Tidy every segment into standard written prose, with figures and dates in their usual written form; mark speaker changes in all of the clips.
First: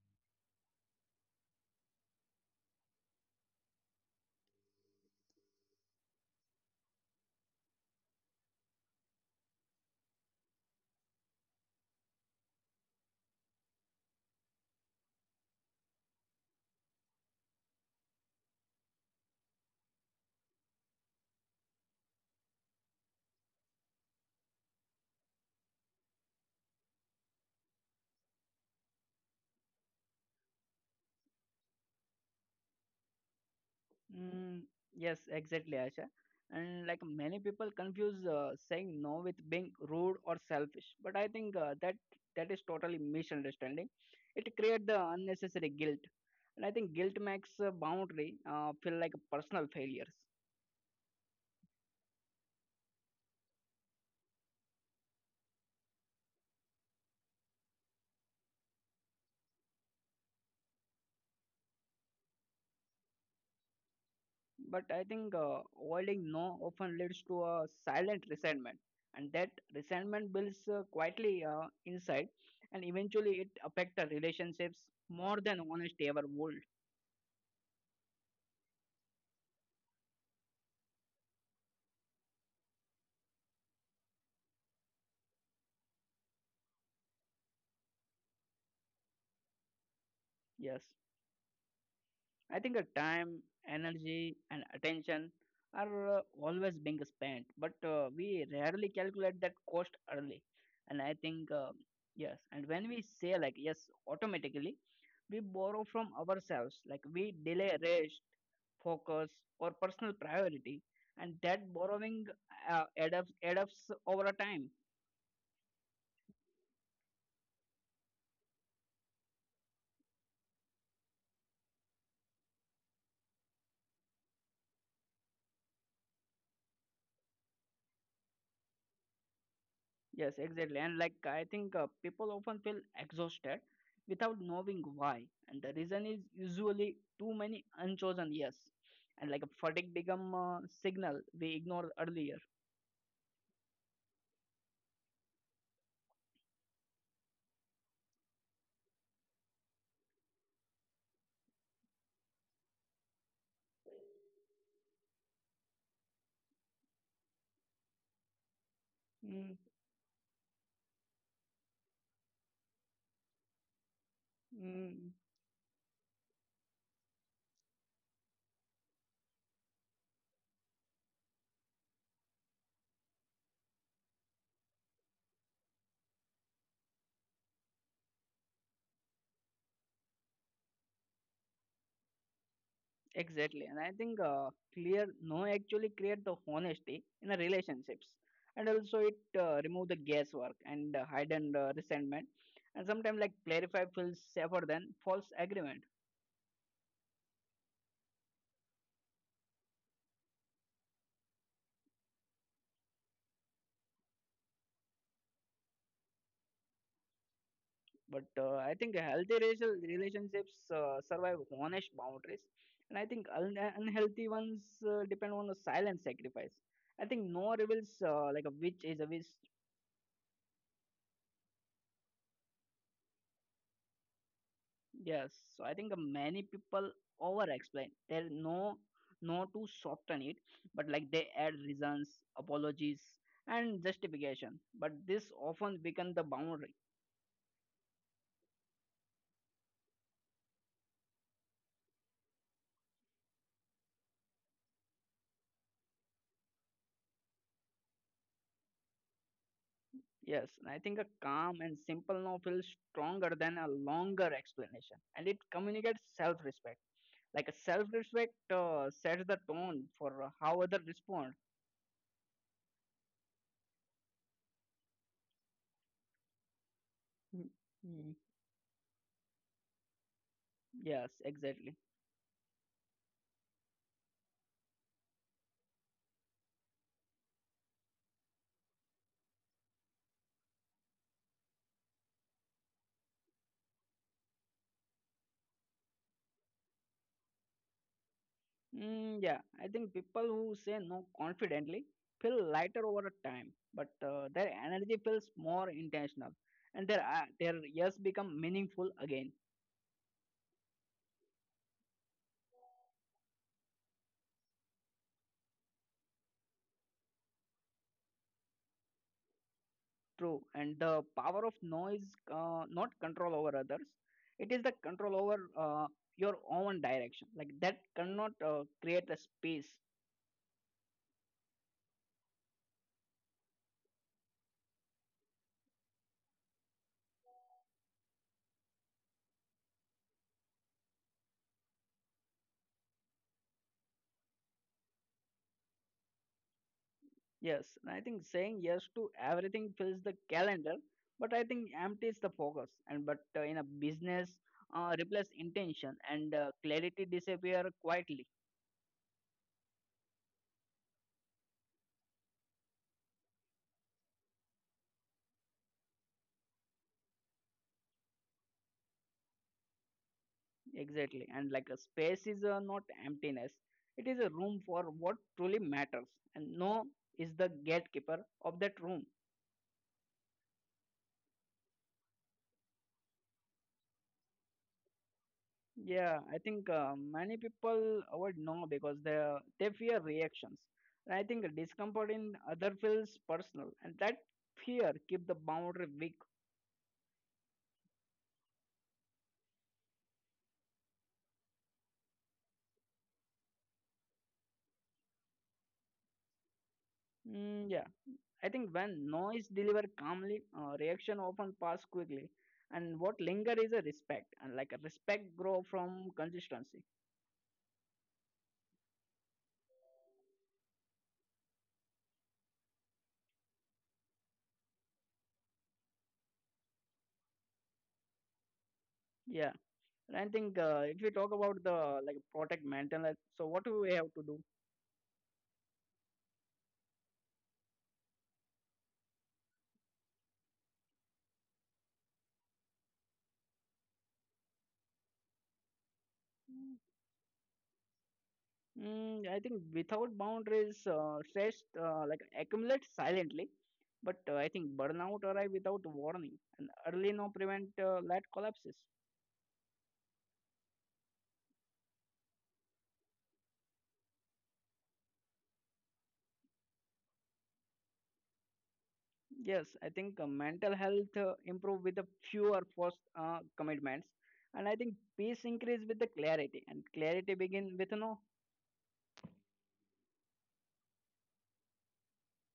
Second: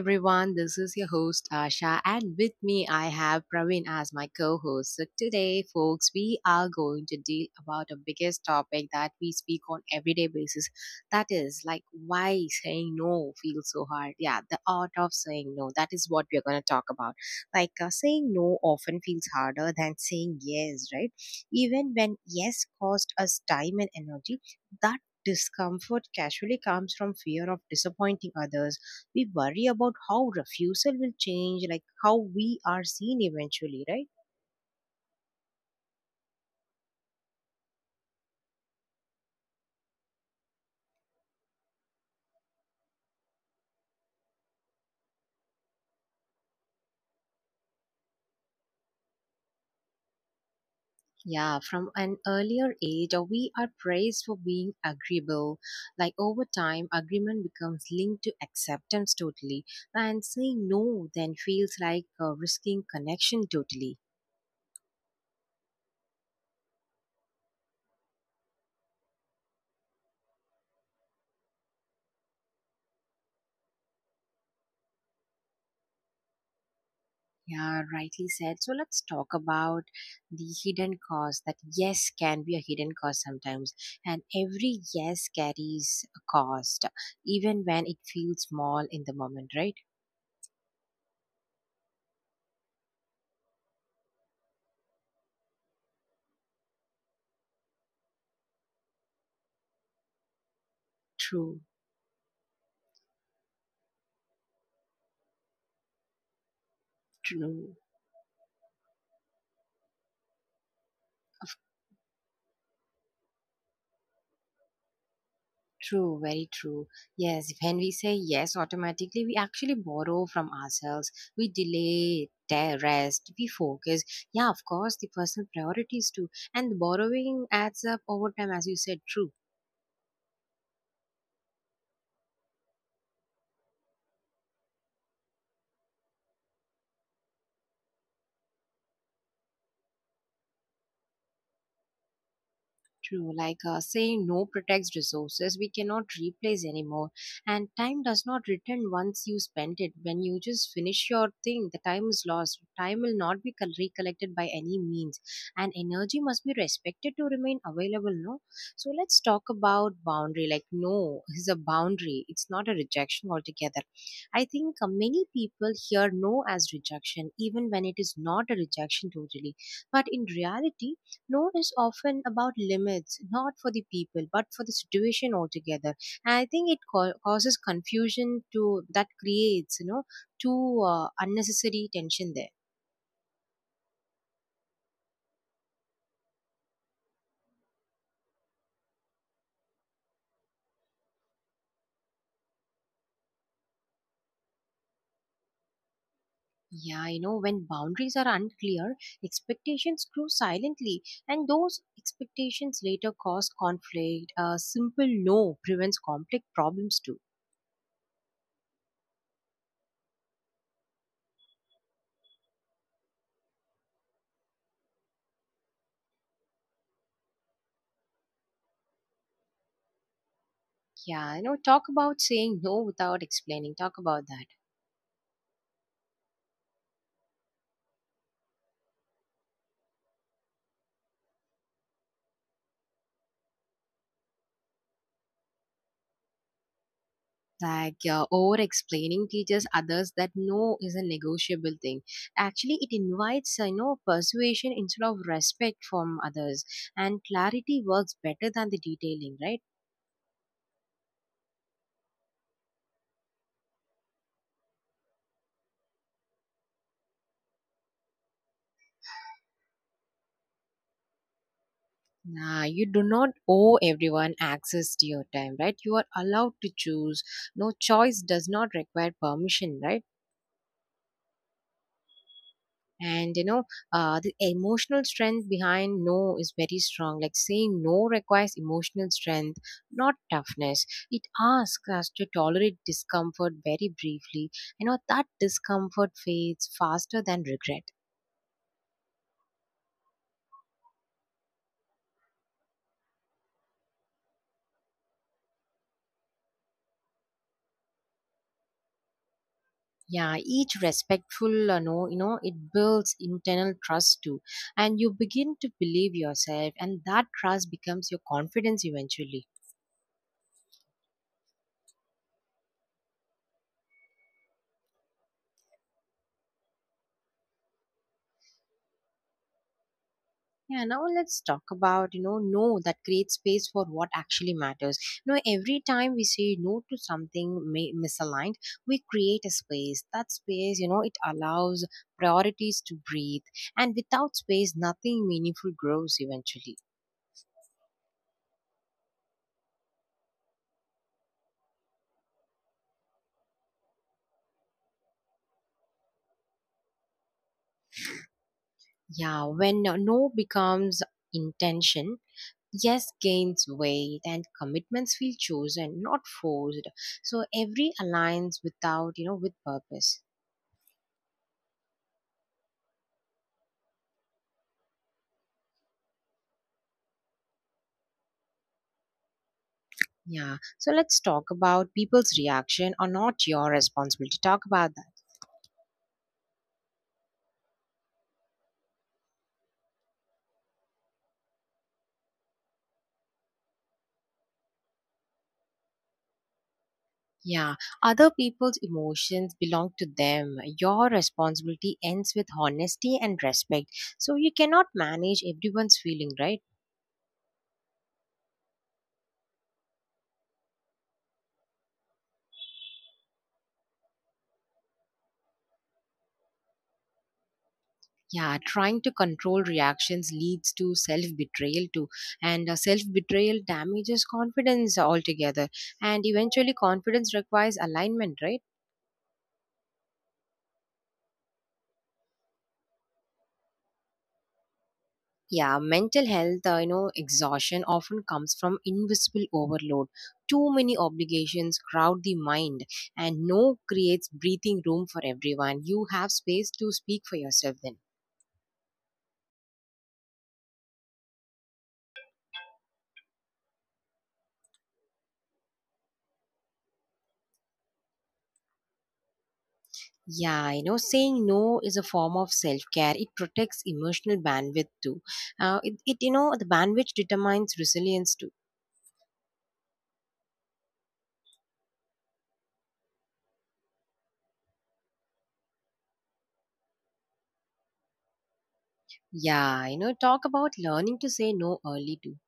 Speaker 1: everyone. This is your host, Asha, and with me, I have Praveen as my co host. So, today, folks, we are going to deal about a biggest topic that we speak on everyday basis. That is, like, why saying no feels so hard. Yeah, the art of saying no. That is what we're going to talk about. Saying no often feels harder than saying yes, right? Even when yes cost us time and energy, that discomfort casually comes from fear of disappointing others. We worry about how refusal will change, like how we are seen eventually, right?
Speaker 2: Mm, yes, exactly, Asha. And like many people confuse saying no with being rude or selfish, but I think uh, that is totally misunderstanding. It creates the unnecessary guilt, and I think guilt makes a boundary feel like personal failures.
Speaker 1: Yeah, from an earlier age, we are praised for being agreeable. Like over time, agreement becomes linked to acceptance totally, and saying no then feels like risking connection totally.
Speaker 2: But I think avoiding no often leads to a silent resentment, and that resentment builds quietly inside, and eventually it affects the relationships more than honesty ever would.
Speaker 1: Yeah, rightly said. So let's talk about the hidden cost that yes can be a hidden cost sometimes. And every yes carries a cost, even when it feels small in the moment, right?
Speaker 2: Yes. I think the time, energy, and attention are always being spent, but we rarely calculate that cost early. And I think,
Speaker 1: True,
Speaker 2: yes, and when we say like yes, automatically, we borrow from ourselves, like we delay
Speaker 1: true,
Speaker 2: rest, focus, or personal priority, and that borrowing uh, adds over a time.
Speaker 1: true, very true. Yes, when we say yes automatically, we actually borrow from ourselves, we Rest, we focus. Yeah, of course, the personal priorities too. And borrowing adds up over time, as you said, true.
Speaker 2: Yes, exactly. And like I think people often feel exhausted without knowing why. And the reason is usually too many unchosen yes. And like a fatigue become a signal we ignored earlier.
Speaker 1: True, like saying no protects resources we cannot replace anymore, and time does not return once you spend it. When you just finish your thing, the time is lost. Time will not be recollected by any means, and energy must be respected to remain available. No, so let's talk
Speaker 2: Mm,
Speaker 1: about boundary. Like no is a boundary; it's not a rejection altogether. I think
Speaker 2: mm.
Speaker 1: many people hear no as rejection, even when it is not a rejection totally, but in reality no is often about limits, not for the people, but for the situation altogether. And I think it causes confusion to that creates, you know, too unnecessary tension there.
Speaker 2: Exactly. And I think clear no actually create the honesty in the relationships. And also it remove the guesswork and hide and resentment. And sometimes like clarify feels safer than false agreement.
Speaker 1: Yeah, you know, when boundaries are unclear, expectations grow silently, and those expectations later cause conflict. A simple no prevents complex problems too.
Speaker 2: But I think healthy racial relationships survive honest boundaries, and I think unhealthy ones depend on the silent sacrifice. I think no reveals like a witch is a witch.
Speaker 1: Yeah, you know, talk about saying no without explaining. Talk about that.
Speaker 2: Yes, so I think many people over-explain. There no to soften it, but like they add reasons, apologies, and justification. But this often becomes the boundary.
Speaker 1: Like over explaining teaches others that no is a negotiable thing. Actually it invites you know persuasion instead of respect from others, and clarity works better than the detailing, right?
Speaker 2: Yes, and I think a calm and simple no feels stronger than a longer explanation, and it communicates self respect. Like a self respect sets the tone for how others respond.
Speaker 1: Nah, you do not owe everyone access to your time, right? You are allowed to choose.
Speaker 2: Mm,
Speaker 1: No
Speaker 2: mm,
Speaker 1: choice does not require permission, right?
Speaker 2: Yes, exactly.
Speaker 1: And you know, the emotional strength behind no is very strong. Like saying no requires emotional strength, not toughness. It asks us to tolerate discomfort very briefly. You know that discomfort fades faster than regret.
Speaker 2: Mm, yeah, I think people who say no confidently feel lighter over time, but their energy feels more intentional, and their yes become meaningful again.
Speaker 1: Yeah, each respectful no, you know, it builds internal trust too, and you begin to believe yourself, and that trust becomes your confidence eventually.
Speaker 2: True, and the power of no is not control over others. It is the control over your own direction. Like that cannot create a space.
Speaker 1: Yeah, now let's talk about, you know, no that creates space for what actually matters. You know, every time we say no to something may, misaligned, we create a space. That space, you know, it allows priorities to breathe. And without space, nothing meaningful grows eventually.
Speaker 2: Yes, and I think saying yes to everything fills the calendar, but I think empties the focus. And but in a business, replace intention and clarity disappear quietly.
Speaker 1: Yeah, when no becomes intention, yes gains weight and commitments feel chosen, not forced. So every aligns without, you know, with purpose.
Speaker 2: Exactly, and like a space is not emptiness. It is a room for what truly matters, and no is the gatekeeper of that room.
Speaker 1: Yeah. So let's talk about people's reaction are not your responsibility. Talk about that.
Speaker 2: Yeah, I think many people would know because they fear reactions. And I think discomfort in other feels personal, and that fear keep the boundary weak.
Speaker 1: Yeah. Other people's emotions belong to them. Your responsibility ends with honesty and respect. So you cannot manage everyone's feeling, right?
Speaker 2: Mm, yeah, I think when no is delivered calmly, reaction often pass quickly, and what linger is a respect, and like a respect grow from consistency.
Speaker 1: Yeah, trying to control reactions leads to self betrayal too, and self betrayal damages confidence altogether, and eventually, confidence requires alignment, right?
Speaker 2: Yeah, and I think if we talk about the like protect mental, health, so what do we have to do?
Speaker 1: Yeah, mental health, you know, exhaustion often comes from invisible overload. Too many obligations crowd the mind, and no creates breathing room for everyone. You have space to speak for yourself then.
Speaker 2: Mm, I think without boundaries, stress like accumulates silently, but I think burnout arrive without warning, and early no prevent late collapses.
Speaker 1: Yeah, you know, saying no is a form of self care. It protects emotional bandwidth too. It, you know, the bandwidth determines resilience too.
Speaker 2: Yes, I think mental health improve with the fewer forced commitments, and I think peace increase with the clarity, and clarity begin with no.
Speaker 1: Yeah, you know, talk about learning to say no early too.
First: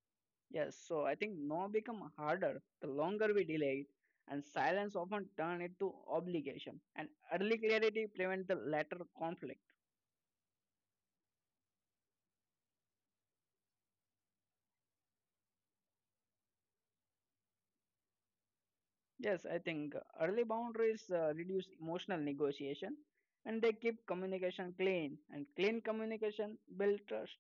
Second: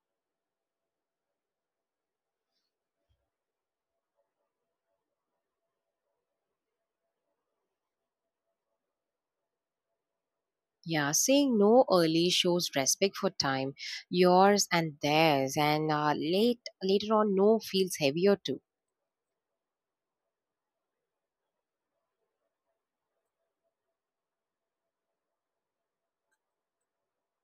Speaker 2: Yes, so I think no become harder the longer we delay it, and silence often turn it to obligation, and early clarity prevent the latter conflict.
Speaker 1: Yeah, saying no early shows respect for time, yours and theirs, and late later on, no feels heavier too.
Speaker 2: Yes, I think early boundaries reduce emotional negotiation and they keep communication clean and clean communication build trust.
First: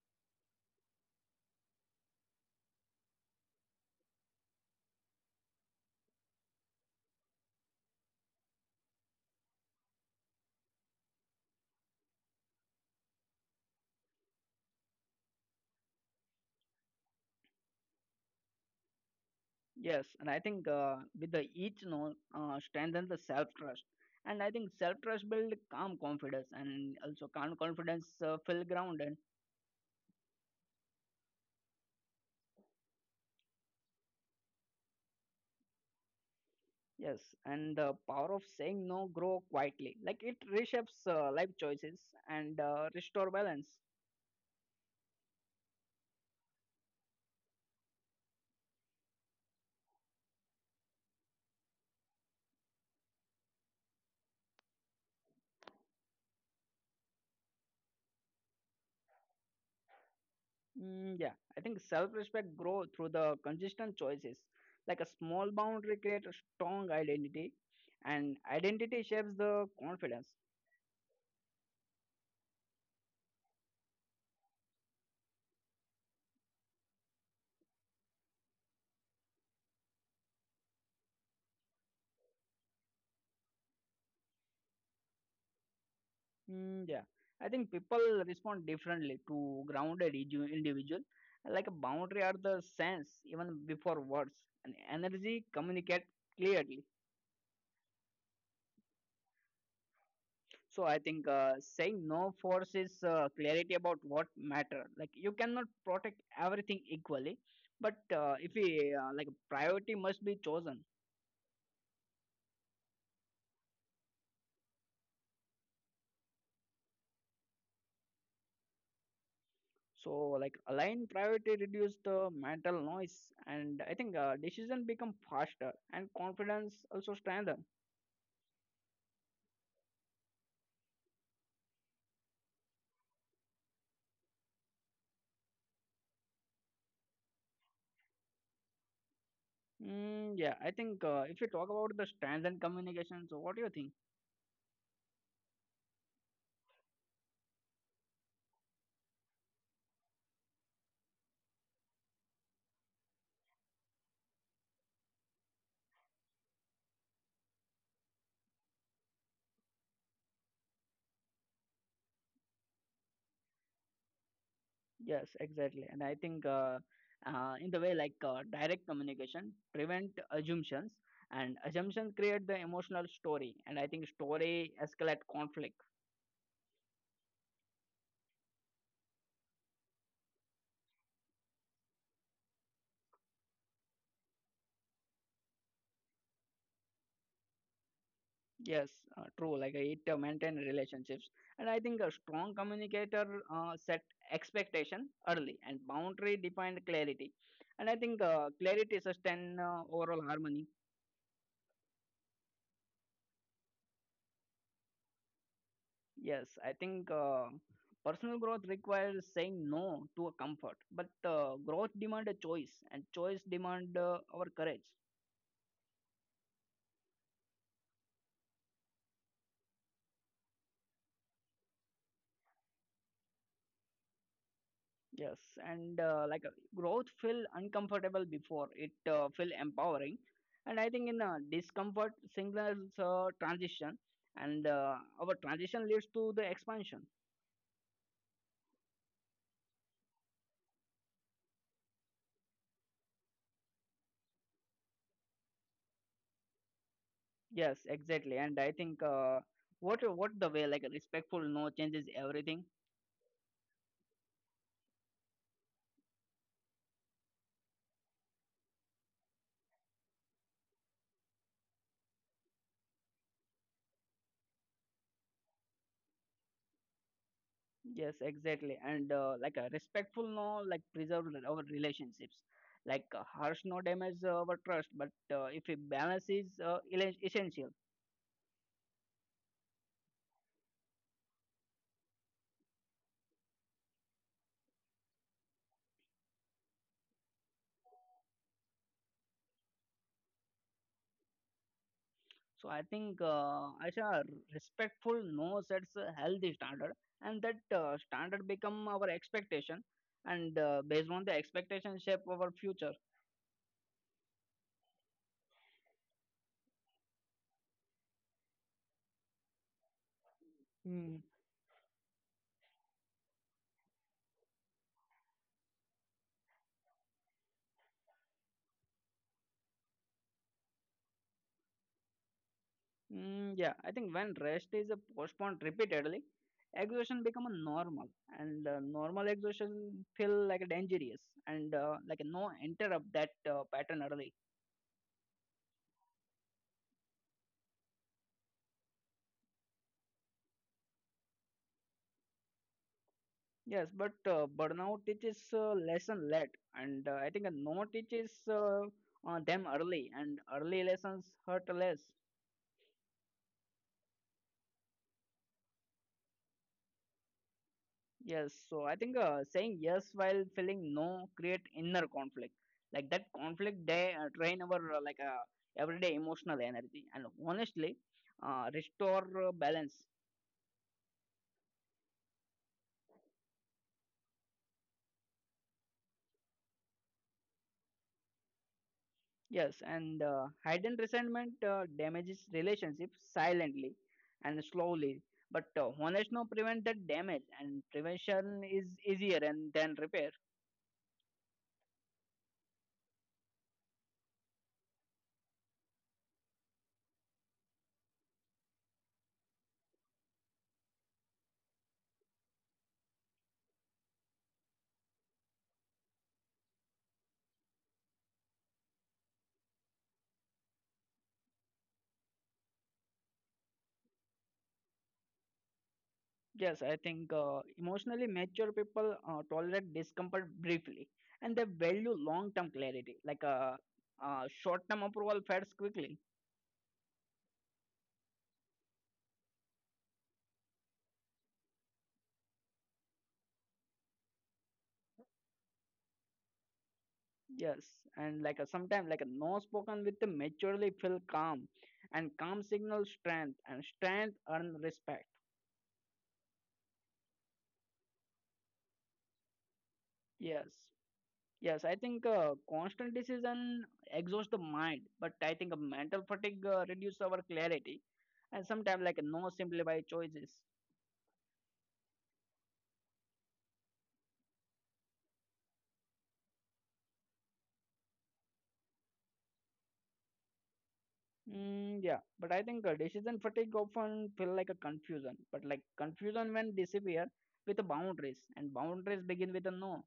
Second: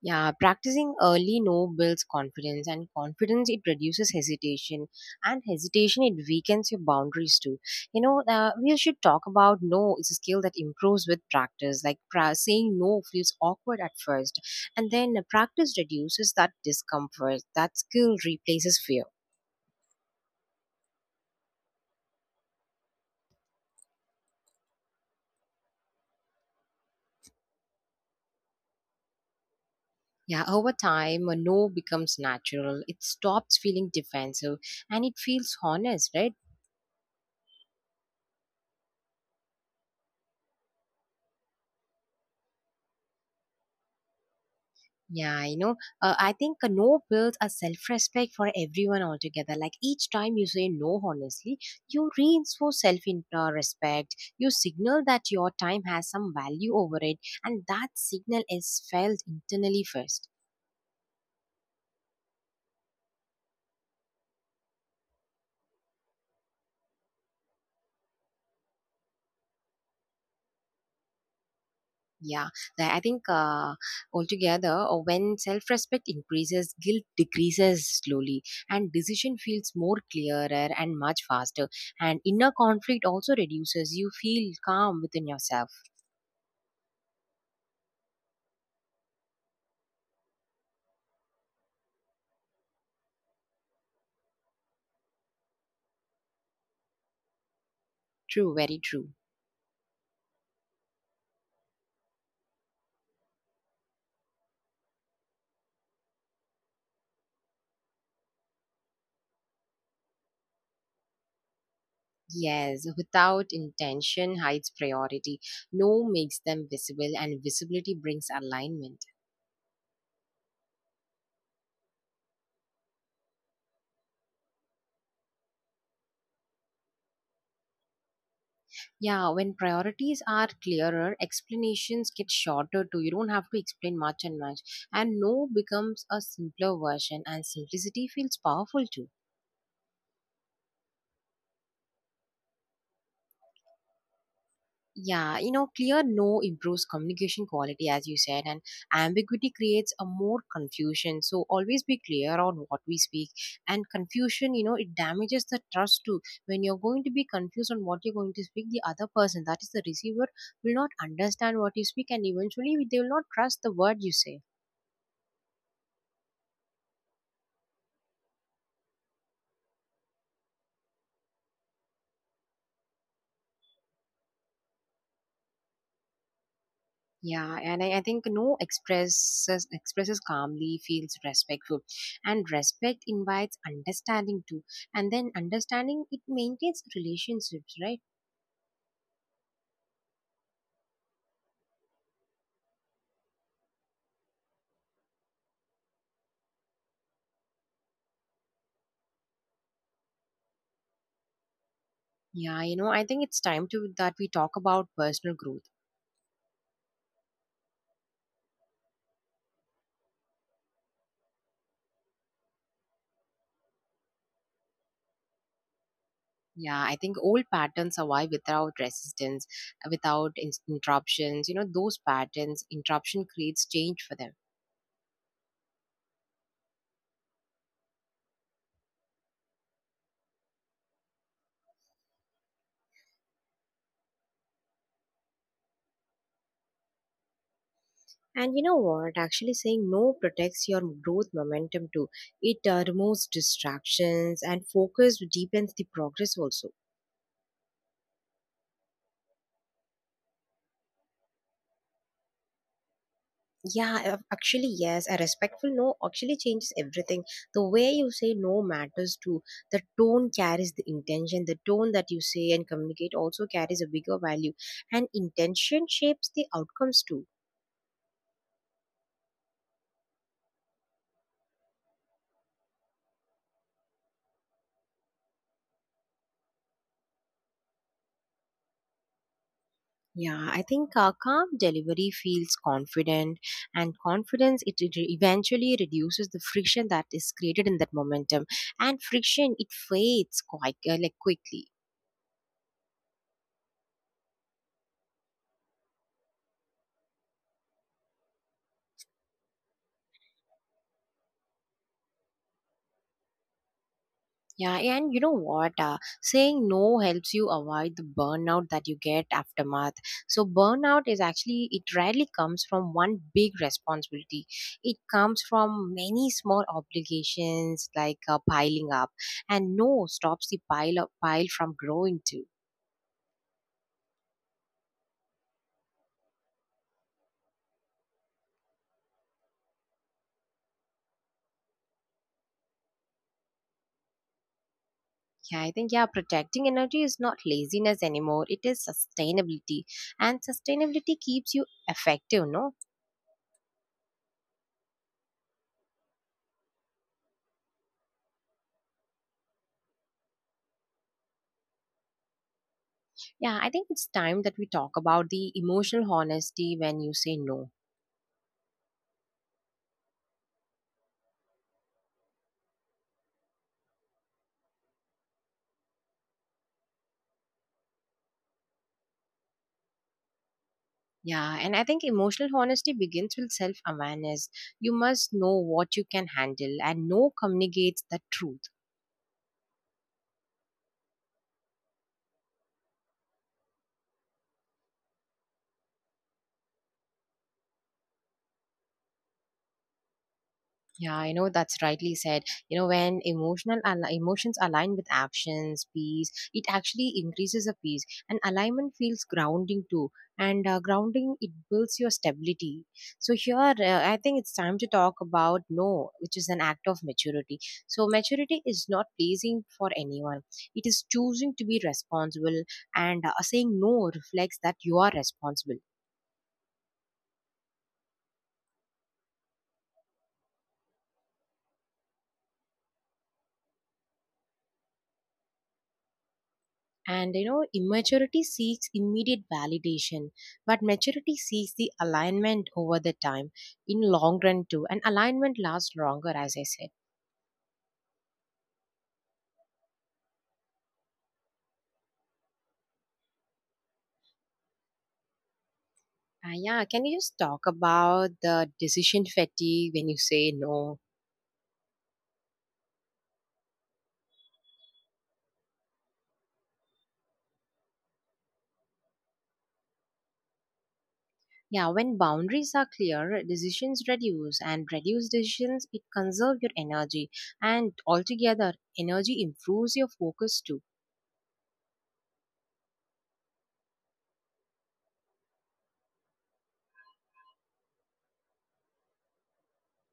Speaker 1: Yeah, practicing early no builds confidence, and confidence it reduces hesitation, and hesitation it weakens your boundaries too. You know, we should talk about no. It's a skill that improves with practice. Like saying no feels awkward at first, and then practice reduces that discomfort. That skill replaces fear.
Speaker 2: Yes, and I think with the each note strengthen the self trust and I think self trust build calm confidence and also calm confidence feel grounded.
Speaker 1: Yeah, over time, a no becomes natural. It stops feeling defensive and it feels honest, right?
Speaker 2: Yes, and the power of saying no grow quietly like it reshapes life choices and restore balance.
Speaker 1: Yeah, you know, I think a no builds a self respect for everyone altogether. Like each time you say no honestly, you reinforce self respect. You signal that your time has some value over it, and that signal is felt internally first.
Speaker 2: Mm, yeah, I think self-respect grow through the consistent choices. Like a small boundary create a strong identity, and identity shapes the confidence.
Speaker 1: Yeah, I think altogether, when self respect increases, guilt decreases slowly, and decision feels more clearer and much faster. And inner conflict also reduces. You feel calm within yourself.
Speaker 2: Mm, yeah, I think people respond differently to grounded individual. Like a boundary are the sense even before words, and energy communicate clearly.
Speaker 1: True, very true.
Speaker 2: So I think saying no forces clarity about what matter. Like you cannot protect everything equally, but if we like priority must be chosen.
Speaker 1: Yes, without intention hides priority. No makes them visible, and visibility brings alignment.
Speaker 2: So like align priority reduce the mental noise, and I think decision become faster and confidence also strengthen.
Speaker 1: Yeah, when priorities are clearer, explanations get shorter too. You don't have to explain much and much. And no becomes a simpler version, and simplicity feels powerful too.
Speaker 2: Mm, yeah, I think if you talk about the strength and communication, so what do you think?
Speaker 1: Yeah, you know, clear no improves communication quality, as you said, and ambiguity creates a more confusion. So always be clear on what we speak. And confusion, you know, it damages the trust too. When you're going to be confused on what you're going to speak, the other person, that is the receiver, will not understand what you speak, and eventually they will not trust the word you say.
Speaker 2: Yes, exactly. And I think in the way like direct communication prevent assumptions and assumptions create the emotional story and I think story escalate conflict.
Speaker 1: Yeah, and I think no expresses calmly feels respectful, and respect invites understanding too, and then understanding it maintains relationships, right?
Speaker 2: Yes, true. Like it maintain relationships and I think a strong communicator set expectation early and boundary defined clarity and I think clarity sustain overall harmony.
Speaker 1: Yeah, you know, I think it's time to that we talk about personal growth.
Speaker 2: Yes, I think personal growth requires saying no to a comfort, but growth demand a choice, and choice demand our courage.
Speaker 1: Yeah, I think old patterns survive without resistance, without interruptions. You know, those patterns interruption creates change for them.
Speaker 2: Yes, and growth feel uncomfortable before it feel empowering, and I think in discomfort signals transition, and our transition leads to the expansion.
Speaker 1: And you know what? Actually, saying no protects your growth momentum too. It removes distractions and focus deepens the progress also.
Speaker 2: Yes, exactly, and I think uh, what the way like a respectful no changes everything.
Speaker 1: Yeah, actually, yes. A respectful no actually changes everything. The way you say no matters too. The tone carries the intention. The tone that you say and communicate also carries a bigger value. And intention shapes the outcomes too.
Speaker 2: Yes, exactly. And like a respectful no, like preserve our relationships. Like harsh no damage our trust, but if a balance is essential.
Speaker 1: Yeah, I think calm delivery feels confident, and confidence it eventually reduces the friction that is created in that momentum, and friction it fades quite like quickly.
Speaker 2: So I think Asha, respectful no sets a healthy standard, and that standard become our expectation, and based on the expectation shape our future.
Speaker 1: Yeah, and you know what? Saying no helps you avoid the burnout that you get aftermath. So burnout is actually it rarely comes from one big responsibility. It comes from many small obligations like piling up, and no stops the pile up pile from growing too.
Speaker 2: Mm, yeah, I think when rest is postponed repeatedly, exhaustion become a normal, and normal exhaustion feel like dangerous, and like no interrupt that pattern early.
Speaker 1: Yeah, I think, yeah, protecting energy is not laziness anymore. It is sustainability. And sustainability keeps you effective, no?
Speaker 2: Yes, but burnout teaches lesson late, and I think no teaches them early, and early lessons hurt less.
Speaker 1: Yeah, I think it's time that we talk about the emotional honesty when you say no.
Speaker 2: Yes, so I think saying yes while feeling no create inner conflict. Like that conflict, day drain our everyday emotional energy and honestly restore balance.
Speaker 1: Yeah, and I think emotional honesty begins with self awareness. You must know what you can handle, and no communicates the truth.
Speaker 2: Yes, and hidden resentment damages relationships silently and slowly. But honest no prevent that damage, and prevention is easier and than repair.
Speaker 1: Yeah, I know that's rightly said. You know, when emotional emotions align with actions, peace, it actually increases a peace, and alignment feels grounding too. And grounding it builds your stability. So here, I think it's time to talk about no, which is an act of maturity. So maturity is not pleasing for anyone. It is choosing to be responsible, and saying no reflects that you are responsible.
Speaker 2: Yes, I think emotionally mature people tolerate discomfort briefly and they value long term clarity. Like a short term approval fades quickly.
Speaker 1: And you know, immaturity seeks immediate validation, but maturity seeks the alignment over the time in long run too. And alignment lasts longer, as I said.
Speaker 2: Yes, and like a sometimes, like a no spoken with the maturely feel calm, and calm signals strength, and strength earn respect.
Speaker 1: Yeah, can you just talk about the decision fatigue when you say
Speaker 2: Yes,
Speaker 1: no?
Speaker 2: yes, I think constant decision exhausts the mind, but I think mental fatigue reduces our clarity, and sometimes, like a no simplified choices.
Speaker 1: Yeah, when boundaries are clear, decisions reduce, and reduced decisions it conserve your energy, and altogether energy improves your focus too.
Speaker 2: Mm, yeah, but I think decision fatigue often feel like a confusion, but like confusion when disappear with the boundaries, and boundaries begin with a no.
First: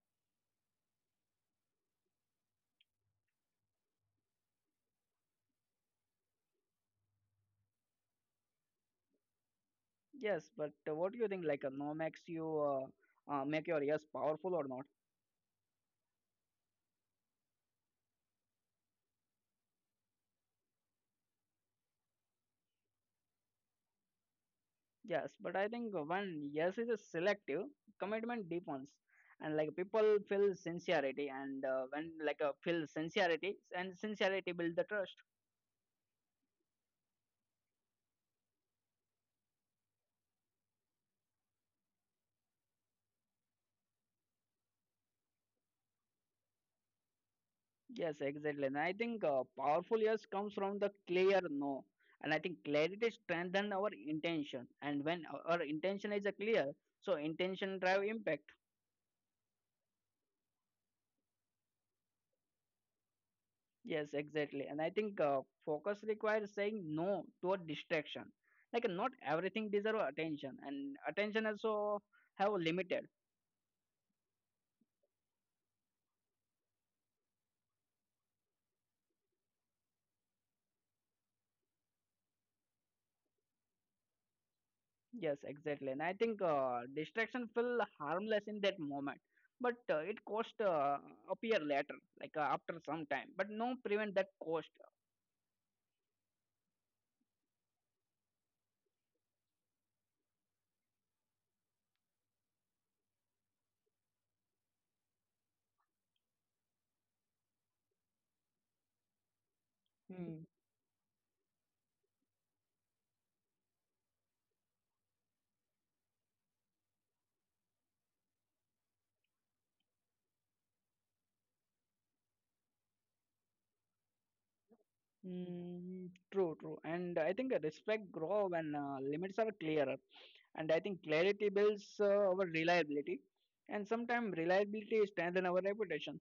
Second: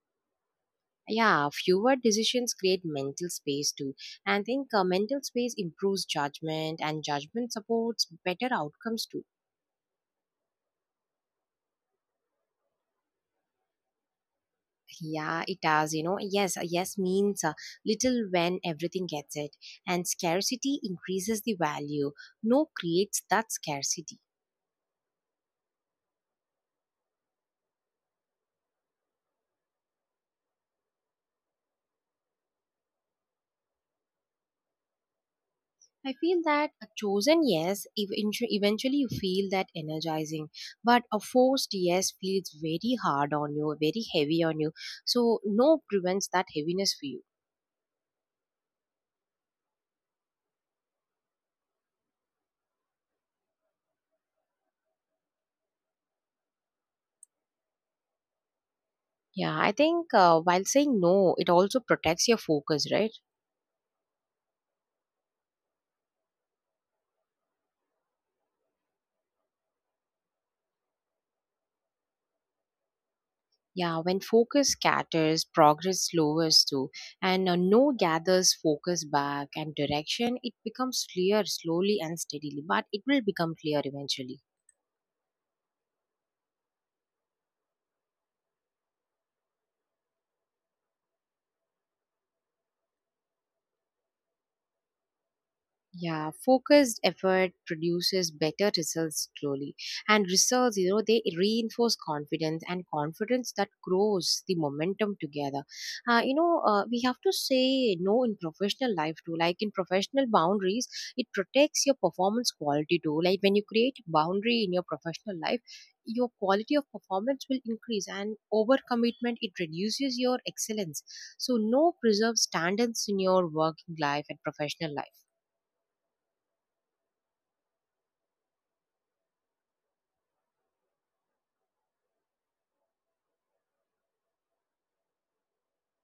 Speaker 1: Yeah, fewer decisions create mental space too, and I think mental space improves judgment and judgment supports better outcomes too.
Speaker 2: Yes, but what do you think? Like a no makes you make your yes powerful or not?
Speaker 1: Yeah, it does. You know, yes, yes means little when everything gets it, and scarcity increases the value. No creates that scarcity.
Speaker 2: Yes, but I think when yes is a selective, commitment deepens, and like people feel sincerity, and when like feel sincerity, and sincerity build the trust.
Speaker 1: I feel that a chosen yes, eventually you feel that energizing, but a forced yes feels very hard on you, very heavy on you. So, no prevents that heaviness for you.
Speaker 2: Yes, exactly. And I think powerful yes comes from the clear no. And I think clarity strengthens our intention. And when our intention is clear, so intention drive impact.
Speaker 1: Yeah, I think while saying no, it also protects your focus, right?
Speaker 2: Yes, exactly. And I think focus requires saying no to a distraction. Like not everything deserve attention, and attention also have limited.
Speaker 1: Yeah, when focus scatters, progress lowers too. And no gathers focus back and direction, it becomes clear slowly and steadily, but it will become clear eventually.
Speaker 2: Yes, exactly. And I think distraction feel harmless in that moment, but it cost appear later, like after some time. But no prevent that cost.
Speaker 1: Yeah, focused effort produces better results slowly. And results, you know, they reinforce confidence and confidence that grows the momentum together. You know, we have to say no in professional life too. Like in
Speaker 2: Hmm.
Speaker 1: professional boundaries, it protects your performance quality too. Like when you create boundary in your professional life, your quality of performance will increase, and overcommitment it reduces your excellence. So no preserves standards in your working life and professional life.
Speaker 2: Mm, true, true. And I think respect grow when limits are clearer. And I think clarity builds our reliability, and sometimes reliability strengthen our reputation.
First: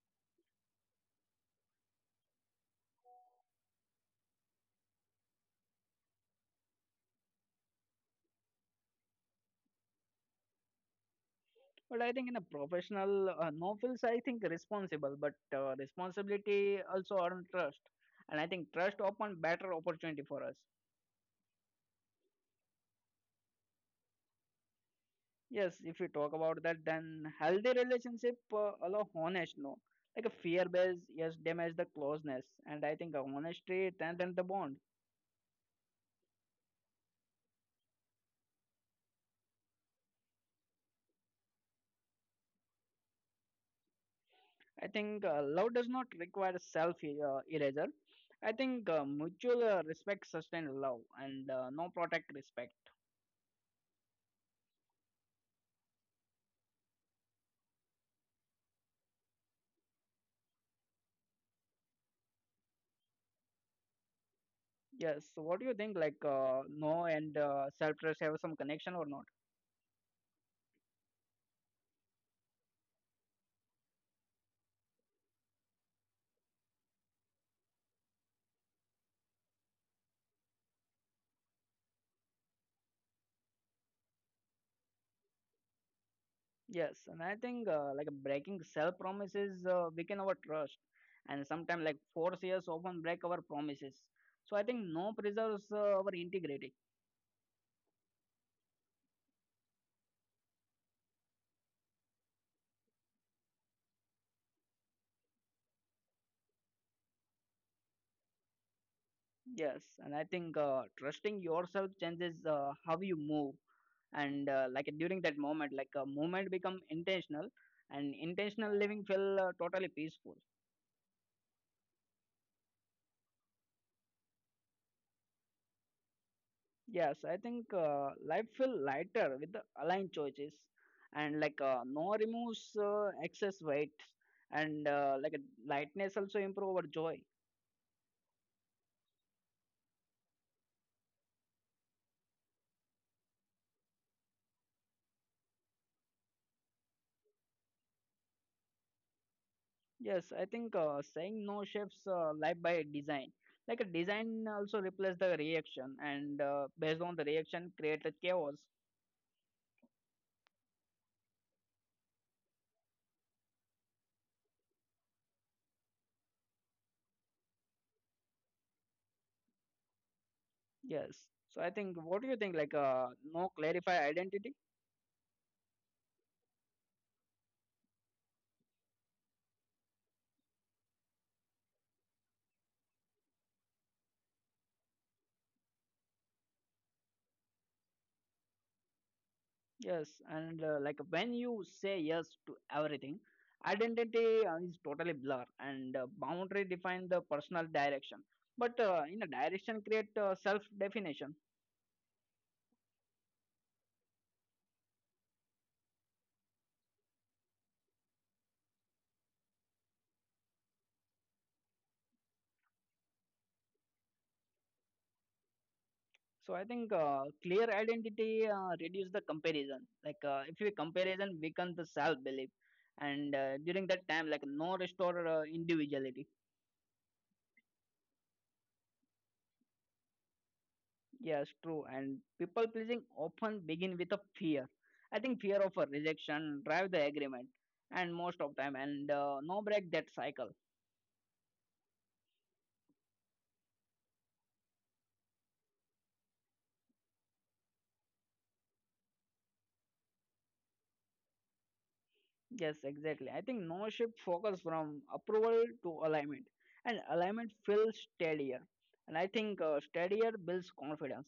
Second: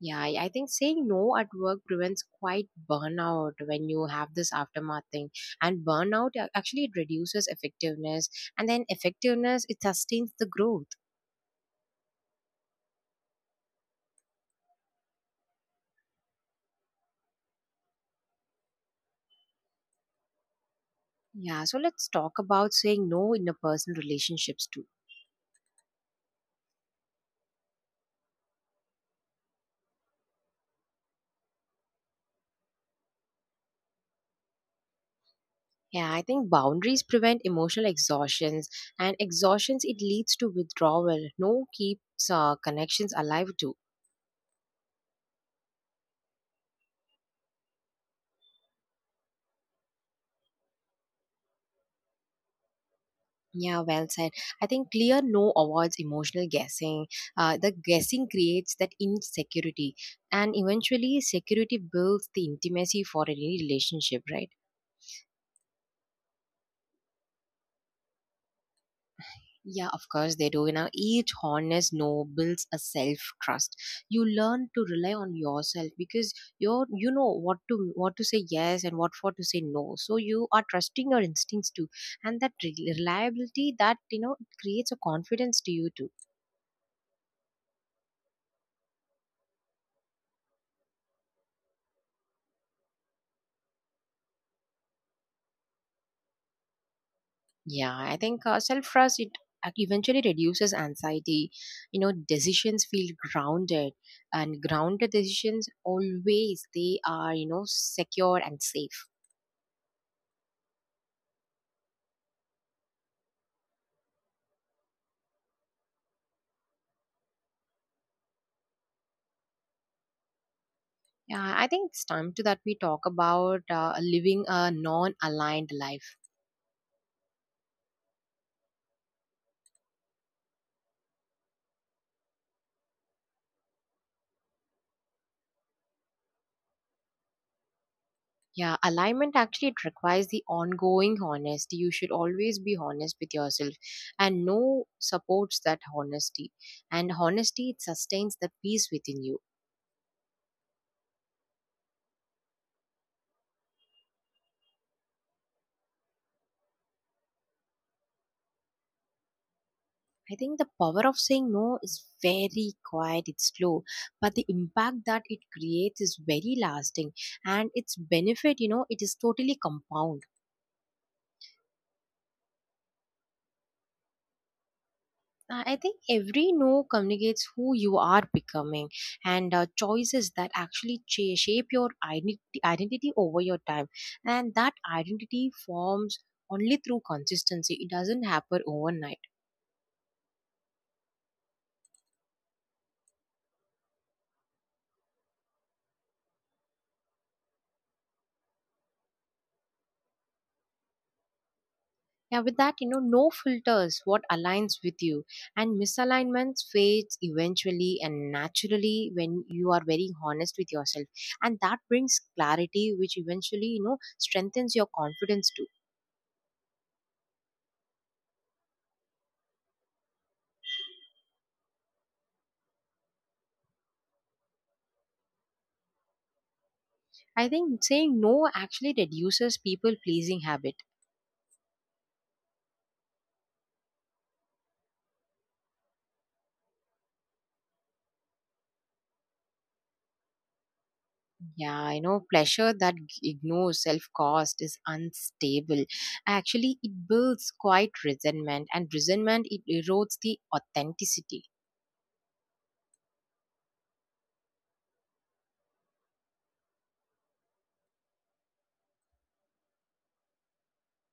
Speaker 1: Yeah, I think saying no at work prevents quite burnout when you have this aftermath thing. And burnout actually it reduces effectiveness, and then effectiveness it sustains the growth.
Speaker 2: But I think in a professional, no feels I think responsible, but responsibility also earn trust, and I think trust open better opportunity for us.
Speaker 1: Yeah, so let's talk about saying no in a personal relationships too.
Speaker 2: Yes, if you talk about that, then healthy relationship allow honest no, like a fear based yes damage the closeness, and I think honesty strengthen the bond.
Speaker 1: Yeah, I think boundaries prevent emotional exhaustions, and exhaustions it leads to withdrawal. No keeps connections alive too.
Speaker 2: I think love does not require self erasure. I think mutual respect sustain love, and no protect respect.
Speaker 1: Yeah, well said. I think clear no avoids emotional guessing. The guessing creates that insecurity, and eventually, security builds the intimacy for any relationship, right?
Speaker 2: Yes. So, what do you think? Like, no and self-trust have some connection or not?
Speaker 1: Yeah, of course they do. You know, each honest no builds a self trust. You learn to rely on yourself because you're you know what to say yes and what for to say no. So you are trusting your instincts too, and that reliability that you know creates a confidence to you too.
Speaker 2: Yes. And I think like breaking self-promises weaken our trust, and sometimes like force years often break our promises. So I think no preserves our integrity.
Speaker 1: Yeah, I think self trust it eventually reduces anxiety. You know, decisions feel grounded, and grounded decisions always they are you know secure and safe.
Speaker 2: Yes. And I think trusting yourself changes how you move, and like during that moment, like a movement become intentional, and intentional living feel totally peaceful.
Speaker 1: Yeah, I think it's time to that we talk about living a non-aligned life.
Speaker 2: Yes, I think life feel lighter with the aligned choices and like no removes excess weight and like lightness also improve our joy.
Speaker 1: Yeah, alignment actually it requires the ongoing honesty. You should always be honest with yourself, and no supports that honesty. And honesty it sustains the peace within you.
Speaker 2: Yes, I think saying no shapes life by design. Like a design also replace the reaction and based on the reaction create a chaos.
Speaker 1: I think the power of saying no is very quiet, it's slow, but the impact that it creates is very lasting, and its benefit, you know, it is totally compound.
Speaker 2: Yes. So I think what do you think like no clarify identity?
Speaker 1: I think every no communicates who you are becoming, and choices that actually shape your identity, identity over your time. And that identity forms only through consistency, it doesn't happen overnight.
Speaker 2: Yes, and like when you say yes to everything, identity is totally blur, and boundary define the personal direction. But in a direction, create self definition.
Speaker 1: Yeah, with that, you know, no filters what aligns with you, and misalignments fades eventually and naturally when you are very honest with yourself, and that brings clarity, which eventually you know strengthens your confidence too.
Speaker 2: So I think clear identity reduce the comparison. Like if you comparison weaken the self belief, and during that time, like no restore individuality.
Speaker 1: I think saying no actually reduces people pleasing habit.
Speaker 2: Yes, true. And people pleasing often begin with a fear. I think fear of a rejection drive the agreement, and most of time, and no break that cycle.
Speaker 1: Yeah, you know, pleasure that ignores self cost is unstable. Actually, it builds quite resentment, and resentment it erodes the authenticity.
Speaker 2: Yes, exactly. I think no shift focus from approval to alignment, and alignment feels steadier. And I think steadier builds confidence.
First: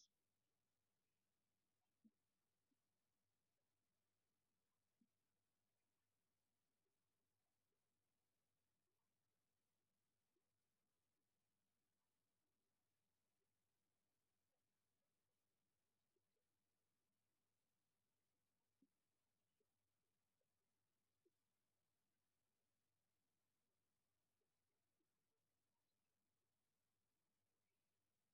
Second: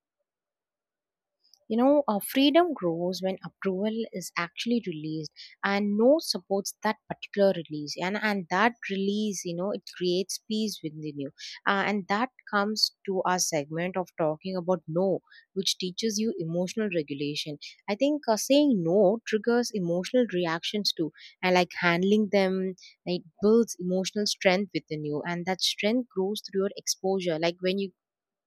Speaker 1: You know, freedom grows when approval is actually released, and no supports that particular release. And that release, you know, it creates peace within you. And that comes to our segment of talking about no, which teaches you emotional regulation. I think saying no triggers emotional reactions too. And like handling them, it builds emotional strength within you. And that strength grows through your exposure. Like when you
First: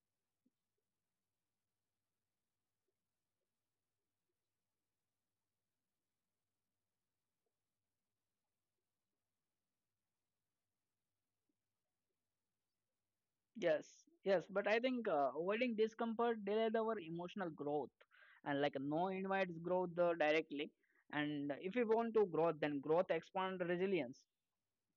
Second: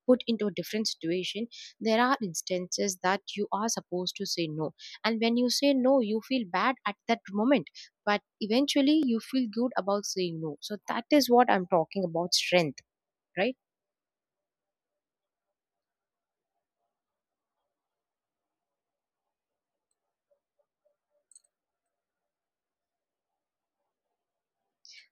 Speaker 1: put into a different situation, there are instances that you are supposed to say no, and when you say no you feel bad at that moment, but eventually you feel good about saying no. So that is what I'm talking about, strength, right?
Speaker 2: Yes, yes. But I think avoiding discomfort delays our emotional growth, and like no invites growth directly. And if we want to grow, then growth expands resilience.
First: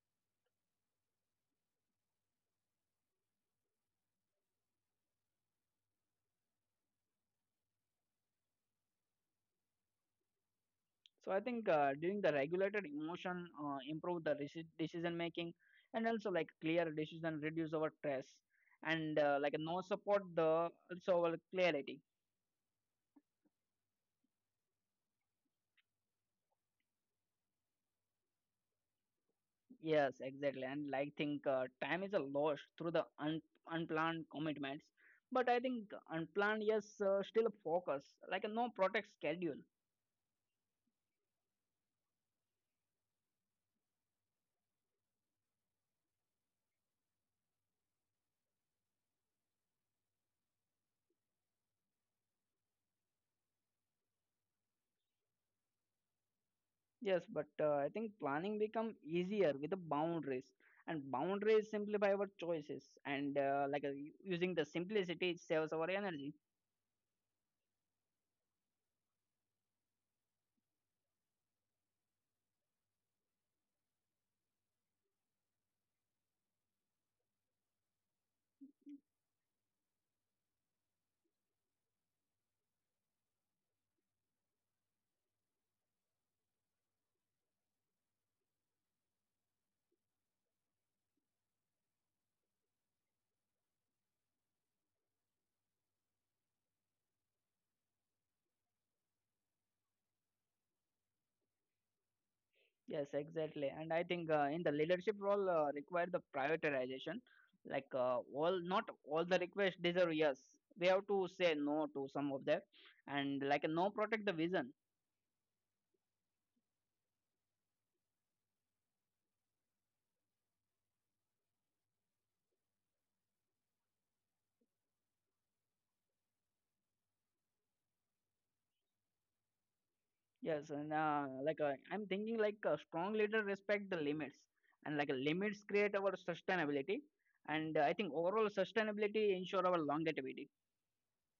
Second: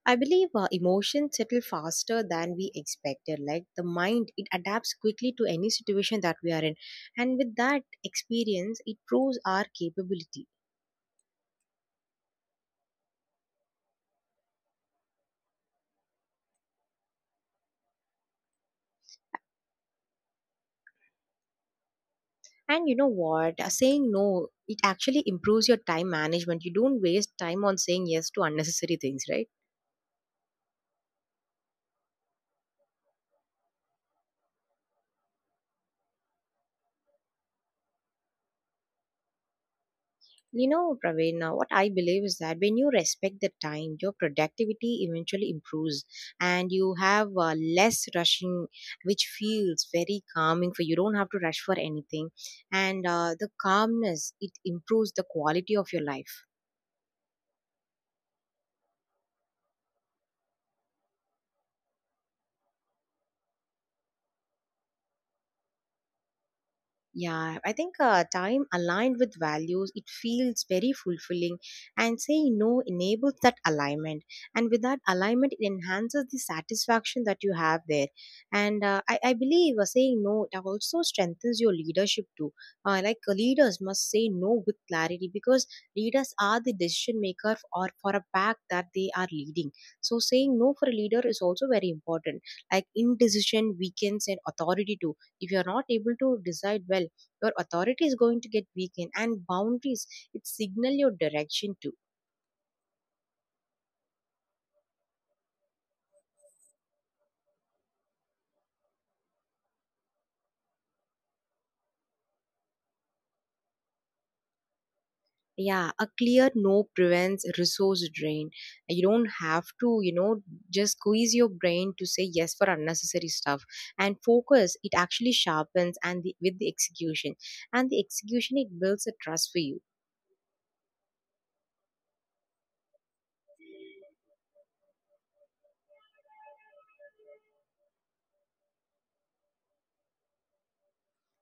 Speaker 1: I believe emotions settle faster than we expected. Like the mind it adapts quickly to any situation that we are in, and with that experience it proves our capability.
Speaker 2: So I think during the regulated emotion improve the decision making, and also like clear decision reduce our stress, and like no support the also our clarity.
Speaker 1: And you know what? Saying no, it actually improves your time management. You don't waste time on saying yes to unnecessary things, right?
Speaker 2: Yes, exactly. And like think time is a loss through the unplanned commitments. But I think unplanned yes still focus, like no protect schedule.
Speaker 1: You know, Praveen, what I believe is that when you respect the time, your productivity eventually improves, and you have less rushing, which feels very calming for you. Don't have to rush for anything. And the calmness, it improves the quality of your life.
Speaker 2: Yes, but I think planning become easier with the boundaries, and boundaries simplify our choices. And using the simplicity, it saves our energy.
Speaker 1: Yeah, I think time aligned with values, it feels very fulfilling. And saying no enables that alignment. And with that alignment, it enhances the satisfaction that you have there. And I believe saying no, it also strengthens your leadership too. Like leaders must say no with clarity, because leaders are the decision maker f- or for a fact that they are leading. So saying no for a leader is also very important. Like indecision weakens and authority too. If you're not able to decide well, your authority is going to get weakened, and boundaries it signal your direction too.
Speaker 2: Yes, exactly. And I think in the leadership role, require the prioritization. Like not all the requests deserve yes. We have to say no to some of them, and like no protect the vision.
Speaker 1: Yeah, a clear no prevents resource drain. You don't have to you know just squeeze your brain to say yes for unnecessary stuff, and focus it actually sharpens and the, with the execution, and the execution it builds a trust for you.
Speaker 2: Yes, and I'm thinking like a strong leader respect the limits, and like limits create our sustainability, and I think overall sustainability ensure our longevity.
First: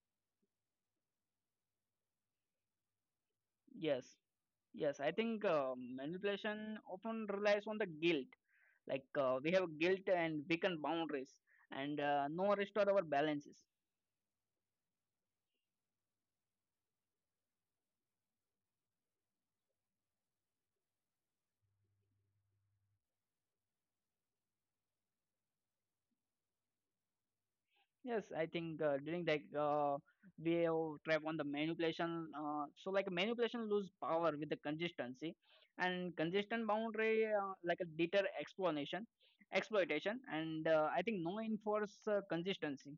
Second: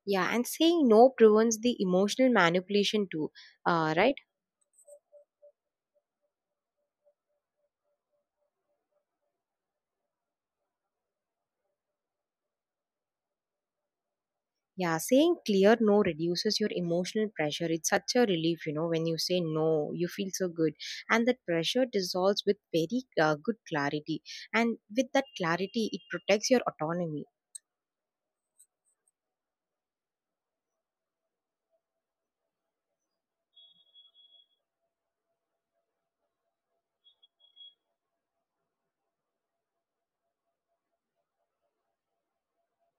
Speaker 1: Yeah, and saying no prevents the emotional manipulation too,
Speaker 2: Yes,
Speaker 1: right?
Speaker 2: yes, I think manipulation often relies on the guilt. Like we have guilt and weakened boundaries, and no restore our balances.
Speaker 1: Yeah, saying clear no reduces your emotional pressure. It's such a relief, you know, when you say no, you feel so good. And that pressure dissolves with very good clarity. And with that clarity, it protects your autonomy.
Speaker 2: Yes, I think during like we have trap on the manipulation. So like manipulation lose power with the consistency, and consistent boundary like a deter explanation, exploitation, and I think no enforce consistency.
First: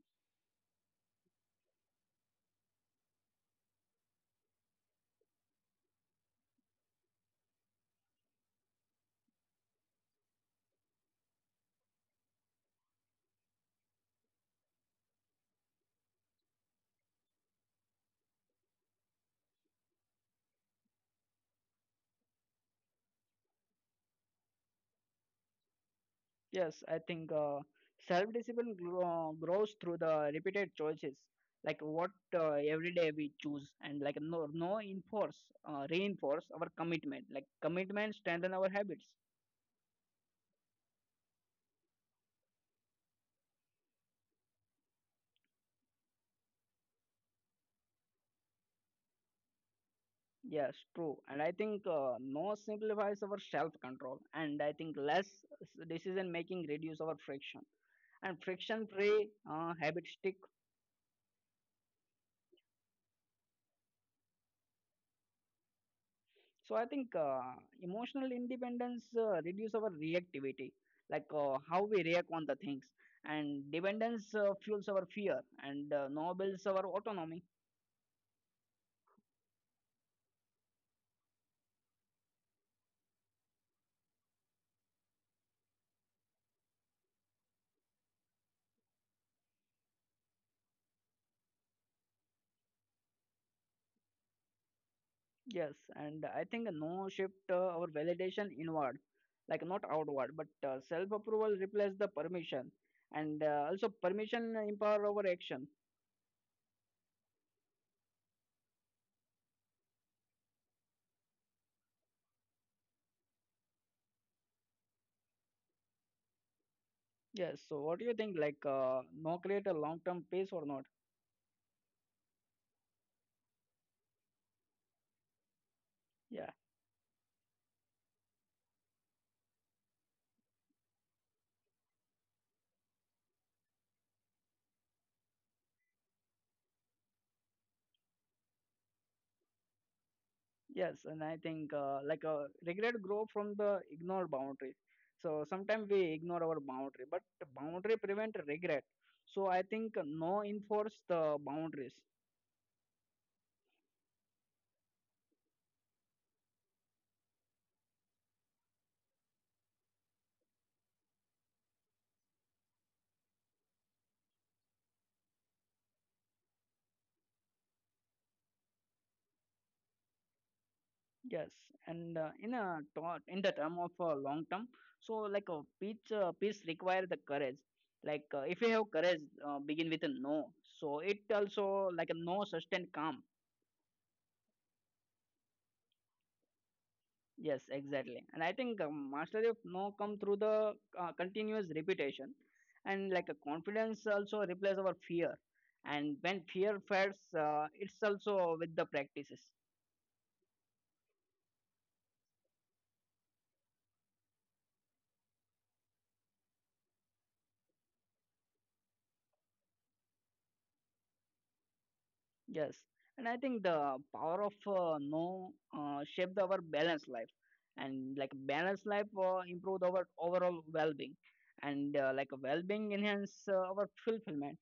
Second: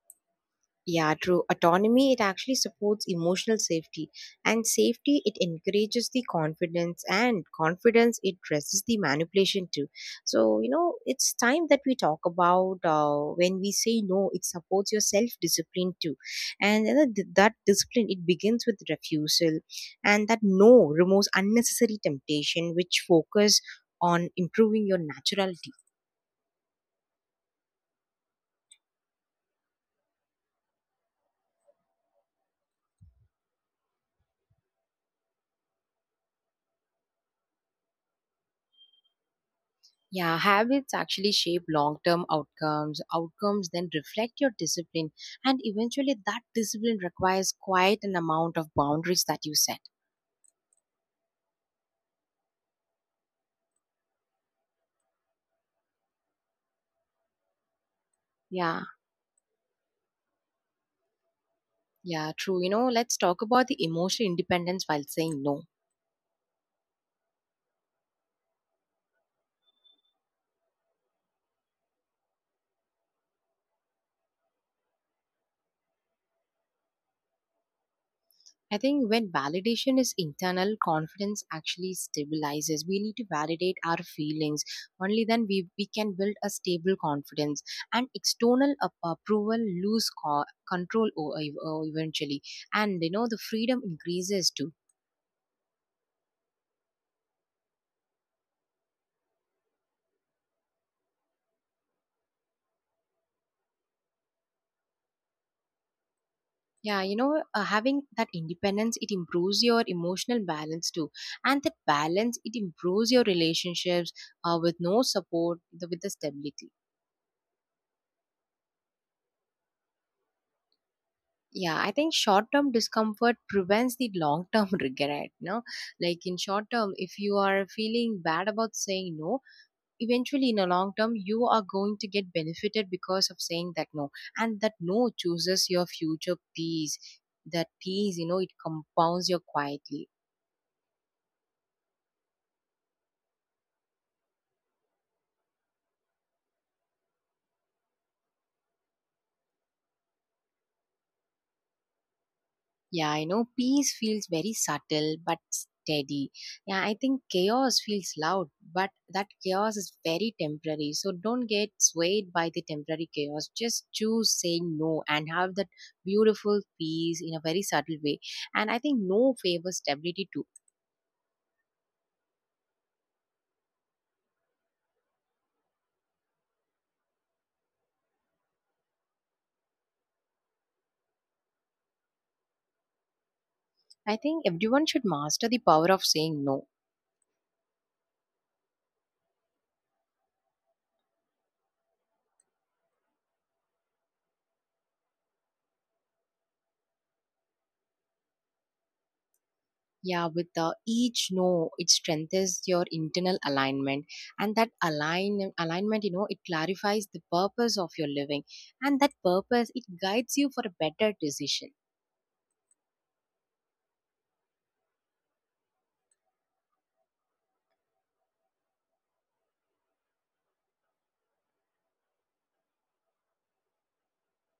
Speaker 1: Yeah, true. Autonomy, it actually supports emotional safety. And safety, it encourages the confidence. And confidence, it dresses the manipulation too. So, you know, it's time that we talk about when we say no, it supports your self discipline too. And you know, that discipline, it begins with refusal. And that no removes unnecessary temptation, which focus on improving your naturality.
Speaker 2: Yes, I think self-discipline grows through the repeated choices, like what every day we choose, and like no enforce reinforce our commitment. Like commitment strengthen our habits.
Speaker 1: Yeah, habits actually shape long term outcomes. Outcomes then reflect your discipline, and eventually, that discipline requires quite an amount of boundaries that you set.
Speaker 2: Yes, true. And I think no simplifies our self-control. And I think less decision making reduce our friction. And
Speaker 1: Yeah,
Speaker 2: friction-free habit stick.
Speaker 1: yeah, true. You know, let's talk about the emotional independence while saying no.
Speaker 2: So I think emotional independence reduce our reactivity, like how we react on the things. And dependence fuels our fear, and no builds our autonomy.
Speaker 1: I think when validation is internal, confidence actually stabilizes. We need to validate our feelings. Only then we can build a stable confidence. And external approval lose control eventually. And you know, the freedom increases too.
Speaker 2: Yes, and I think no shift our validation inward, like not outward, but self approval replaces the permission, and also permission empower our action.
Speaker 1: Yeah, you know, having that independence, it improves your emotional balance too. And that balance, it improves your relationships with no support, the, with the stability.
Speaker 2: Yes, so what do you think? Like, no create a long term pace or not?
Speaker 1: Yeah, I think short term discomfort prevents the long term regret. No, like in
Speaker 2: Yeah,
Speaker 1: short term, if you are feeling bad about saying no, eventually in a long term, you are going to get benefited because of saying that no, and that no chooses your future peace. That peace, you know, it compounds you quietly.
Speaker 2: yes, and I think regret grow from the ignored boundary. So sometimes we ignore our boundary, but boundary prevent regret. So I think no enforce the boundaries.
Speaker 1: Yeah, I know peace feels very subtle but steady. Yeah, I think chaos feels loud, but that chaos is very temporary. So don't get swayed by the temporary chaos. Just choose saying no and have that beautiful peace in a very subtle way. And I think no favors stability too.
Speaker 2: Yes, and in the term of long term, so like a peace, peace require the courage. Like if you have courage, begin with a no. So it also like a no sustained calm.
Speaker 1: I think everyone should master the power of saying no.
Speaker 2: Yes, exactly. And I think mastery of no come through the continuous repetition, and like a confidence also replace our fear. And when fear fades, it's also with the practices.
Speaker 1: Yeah, with the each no, it strengthens your internal alignment, and that alignment, you know, it clarifies the purpose of your living, and that purpose it guides you for a better decision.
Speaker 2: Yes, and I think the power of no shaped our balanced life, and like balanced life improved our overall well-being, and like well-being enhance our fulfillment.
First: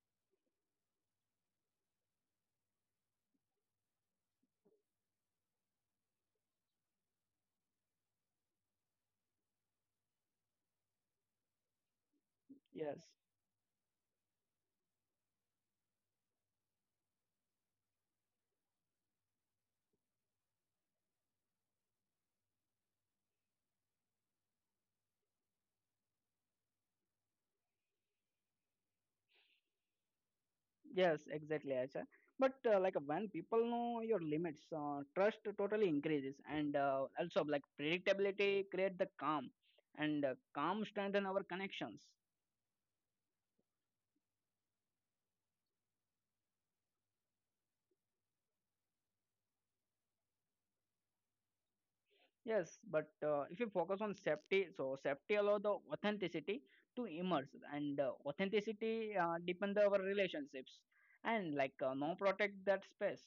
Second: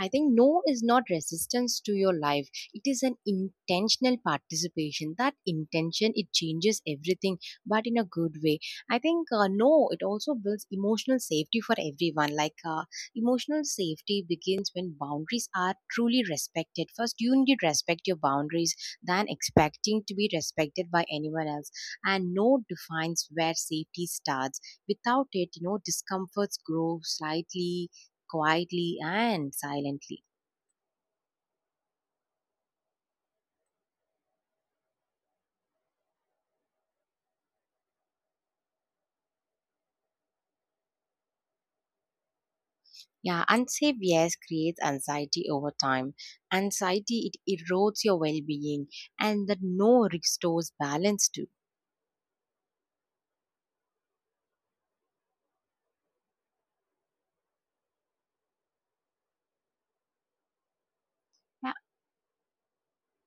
Speaker 1: I think no is not resistance to your life. It is an intentional participation. That intention, it changes everything, but in a good way. I think no, it also builds emotional safety for everyone.
Speaker 2: Yes,
Speaker 1: Emotional safety begins when boundaries are truly respected. First, you need to respect your boundaries than expecting to be respected by anyone else. And no defines where safety starts. Without it, you know, discomforts grow slightly quietly and silently.
Speaker 2: yes, exactly, Acha. But like when people know your limits, trust totally increases, and also like predictability create the calm, and calm strengthen our connections.
Speaker 1: Yeah, unsafe yes creates anxiety over time. Anxiety it erodes your well-being, and that no restores balance too.
Speaker 2: Yes, but if you focus on safety, so safety allow the authenticity to emerge, and authenticity depend our relationships, and
Speaker 1: Yeah,
Speaker 2: like no protect that space.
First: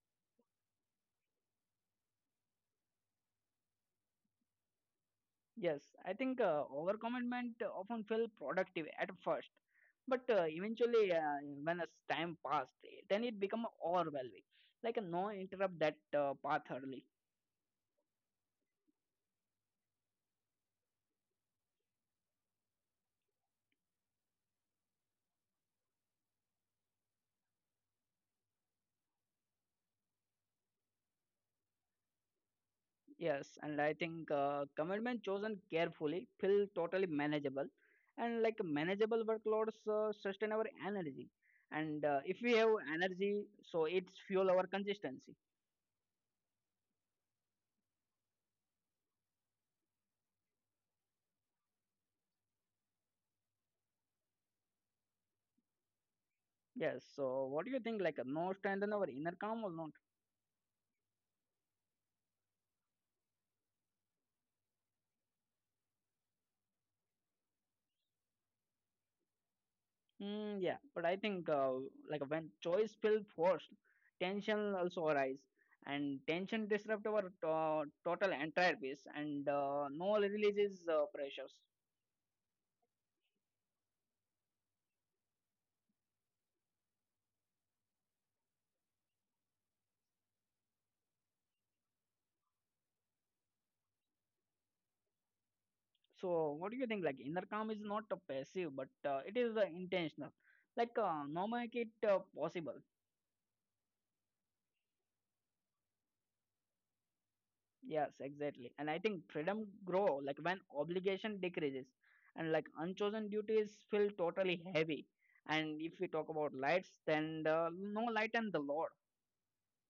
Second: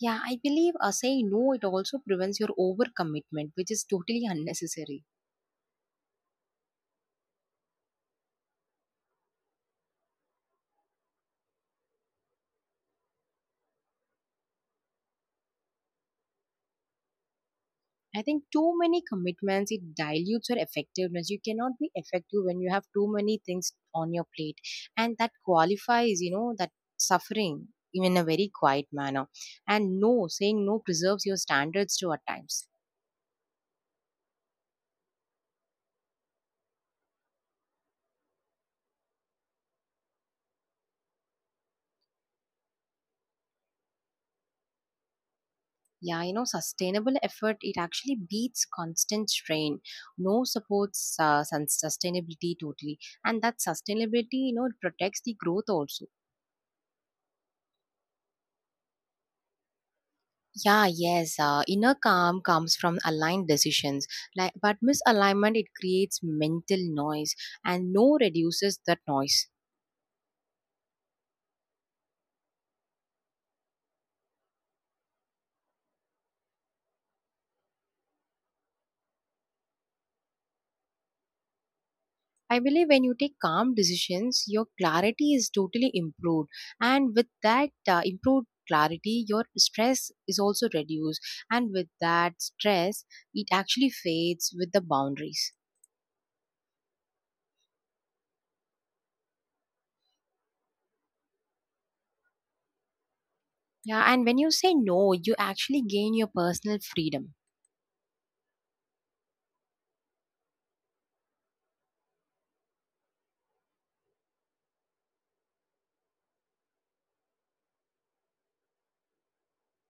Speaker 1: yeah, I believe saying no it also prevents your overcommitment, which is totally unnecessary.
Speaker 2: Yes, I think overcommitment often feel productive at first, but eventually when as time passed, then it become overwhelming. Like no interrupt that path early.
Speaker 1: I think too many commitments, it dilutes your effectiveness. You cannot be effective when you have too many things on your plate. And that qualifies, you know, that suffering in a very quiet manner. And no, saying no preserves your standards too at times.
Speaker 2: Yes, and I think commitment chosen carefully feel totally manageable, and like manageable workloads sustain our energy, and if we have energy, so it's fuel our consistency.
Speaker 1: Yeah, you know, sustainable effort, it actually beats constant strain. No supports sustainability totally. And that sustainability, you know, it protects the growth also.
Speaker 2: Yes. So what do you think? Like, no strengthen our inner calm or not?
Speaker 1: Yeah, yes. Inner calm comes from aligned decisions, like, but misalignment it creates mental noise, and no reduces that noise.
Speaker 2: Mm, yeah, but I think like when choice feel forced, tension also arise, and tension disrupt our total entire piece, and no releases pressures.
Speaker 1: I believe when you take calm decisions, your clarity is totally improved, and with that improved clarity, your stress is also reduced, and with that stress, it actually fades with the boundaries.
Speaker 2: So, what do you think? Like, inner calm is not a passive, but it is intentional. Like, no make it possible.
Speaker 1: Yeah, and when you say no, you actually gain your personal freedom.
Speaker 2: Yes, exactly. And I think freedom grow like when obligation decreases, and like unchosen duties feel totally heavy. And if we talk about lights, then the, no light and the Lord.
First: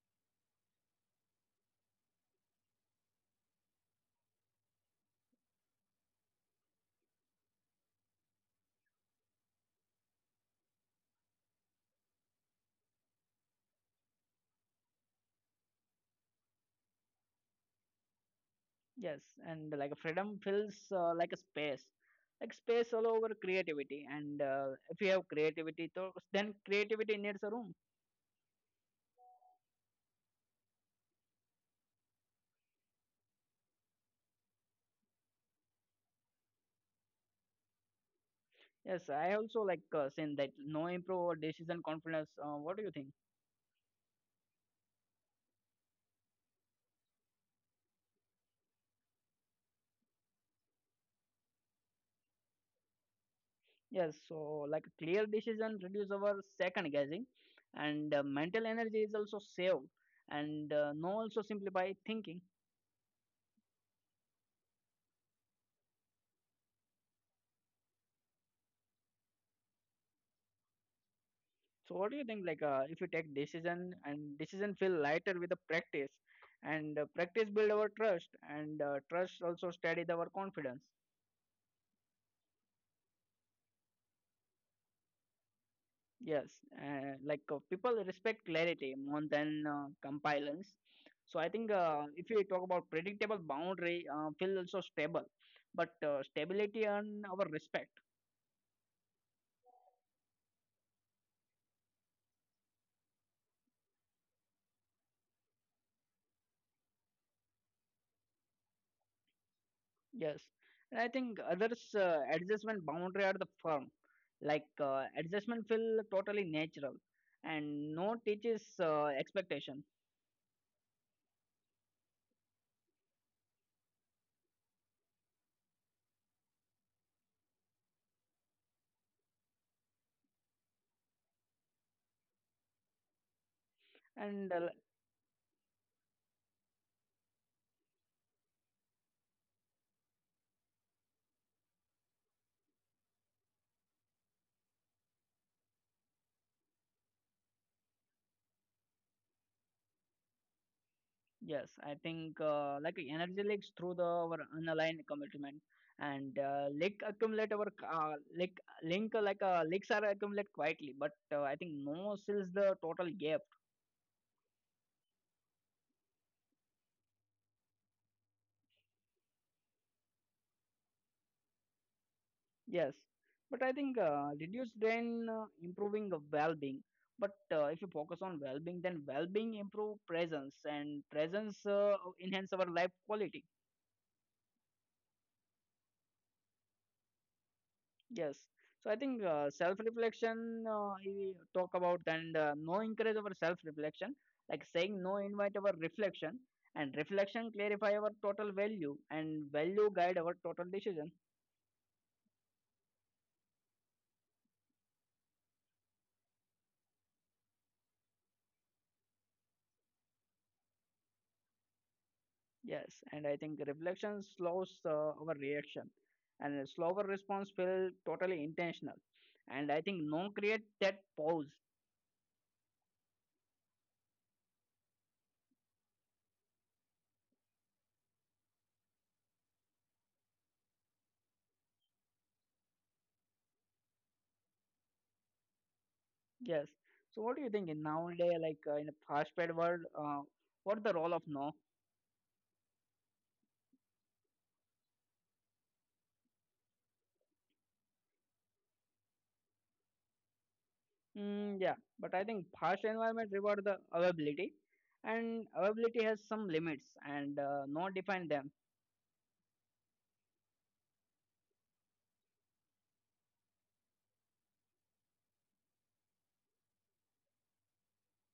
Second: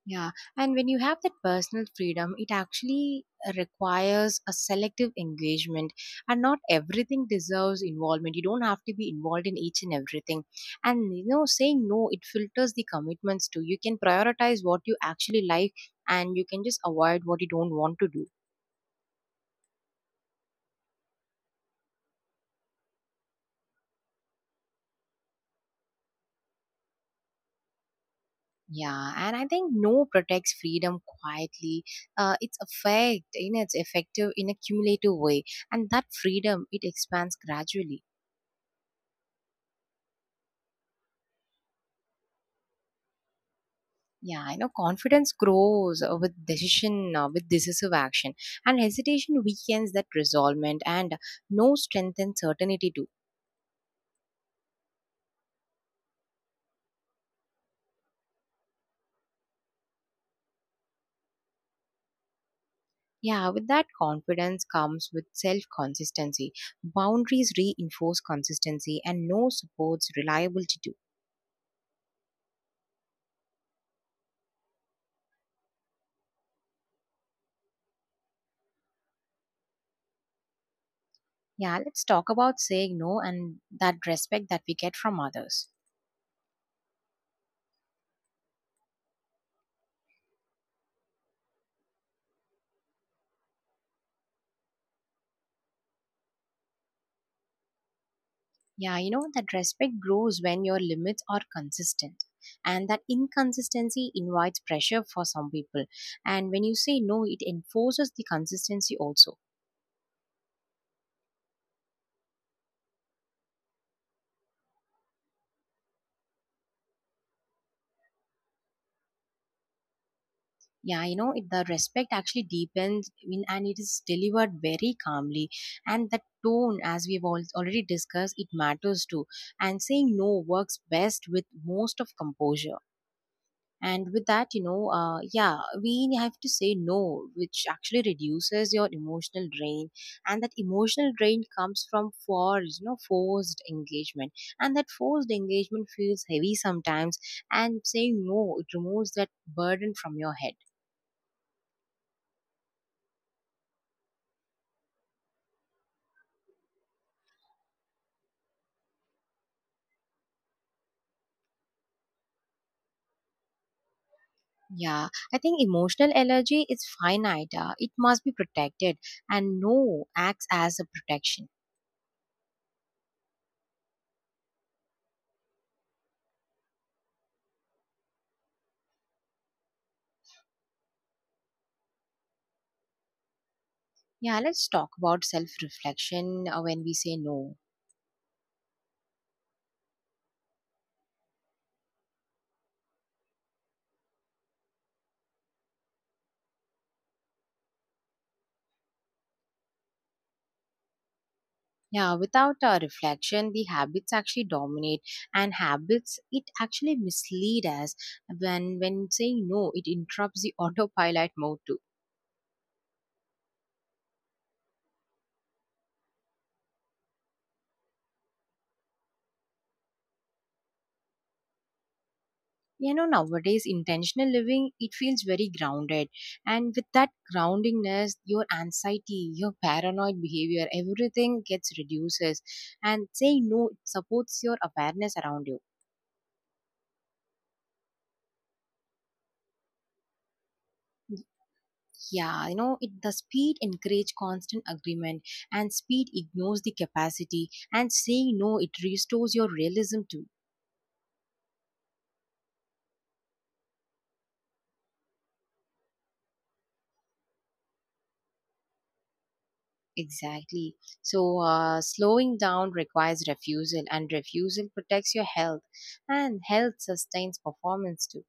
Speaker 1: Yeah, and when you have that personal freedom, it actually requires a selective engagement, and not everything deserves involvement. You don't have to be involved in each and everything. And you know, saying no, it filters the commitments too. You can prioritize what you actually like, and you can just avoid what you don't want to do.
Speaker 2: Yes, and like freedom feels like a space, like space all over creativity. And if you have creativity, so then creativity needs a room.
Speaker 1: Yeah, and I think no protects freedom quietly. It's effect, you know, it's effective in a cumulative way, and that freedom it expands gradually.
Speaker 2: Yes, I also like saying that no improve our decision confidence. What do you think?
Speaker 1: Yeah, I know confidence grows with decision, with decisive action, and hesitation weakens that resolvement, and no strength and certainty too.
Speaker 2: Yes, so like clear decision reduce our second guessing, and mental energy is also saved, and no also simplify thinking.
Speaker 1: Yeah, with that confidence comes with self consistency. Boundaries reinforce consistency, and no supports reliability too.
Speaker 2: So what do you think? Like if you take decision and decision feel lighter with the practice, and practice build our trust, and trust also steady our confidence.
Speaker 1: Yeah, let's talk about saying no and that respect that we get from others.
Speaker 2: Yes, like people respect clarity more than compliance. So I think if you talk about predictable boundary, feel also stable, but stability and our respect.
Speaker 1: Yeah, you know, that respect grows when your limits are consistent. And that inconsistency invites pressure for some people. And when you say no, it enforces the consistency also.
Speaker 2: Yes, and I think others adjustment boundary are the firm, like adjustment feel totally natural, and no teaches expectation.
Speaker 1: Yeah, you know, it, the respect actually deepens in, and it is delivered very calmly. And the tone, as we've all already discussed, it matters too. And saying no works best with most of composure. And with that,
Speaker 2: And
Speaker 1: yeah, we have to say no, which actually reduces your emotional drain. And that emotional drain comes from forced engagement, and that forced engagement feels heavy sometimes, and saying no, it removes that burden from your head.
Speaker 2: Yes, I think like energy leaks through the our unaligned commitment, and leak accumulate our leak link like leaks are accumulate quietly, but I think no seals the total gap.
Speaker 1: Yeah, I think emotional energy is finite. It must be protected, and no acts as a protection.
Speaker 2: Yes, but I think reduce drain improving the well-being. But if you focus on well-being, then well-being improve presence, and presence enhance our life quality.
Speaker 1: Yeah, let's talk about self reflection when we say no.
Speaker 2: Yes. So I think self-reflection, we talk about, and no encourage our self-reflection, like saying no invite our reflection, and reflection clarify our total value, and value guide our total decision.
Speaker 1: Yeah, without a reflection, the habits actually dominate, and habits, it actually mislead us. When saying no, it interrupts the autopilot mode too.
Speaker 2: Yes. And I think reflection slows our reaction, and a slower response feel totally intentional. And I think no create that pause.
Speaker 1: You know, nowadays intentional living, it feels very grounded, and with that groundingness, your anxiety, your paranoid behavior, everything gets reduces, and saying no, it supports your awareness around you.
Speaker 2: Yes. So what do you think in nowadays, like in a fast-paced world, what the role of no?
Speaker 1: Yeah, you know, it, the speed encourage constant agreement, and speed ignores the capacity, and saying no, it restores your realism too.
Speaker 2: Mm, yeah, but I think harsh environment reward the availability, and availability has some limits, and not define them.
Speaker 1: Exactly. So slowing down requires refusal, and refusal protects your health, and health sustains performance too.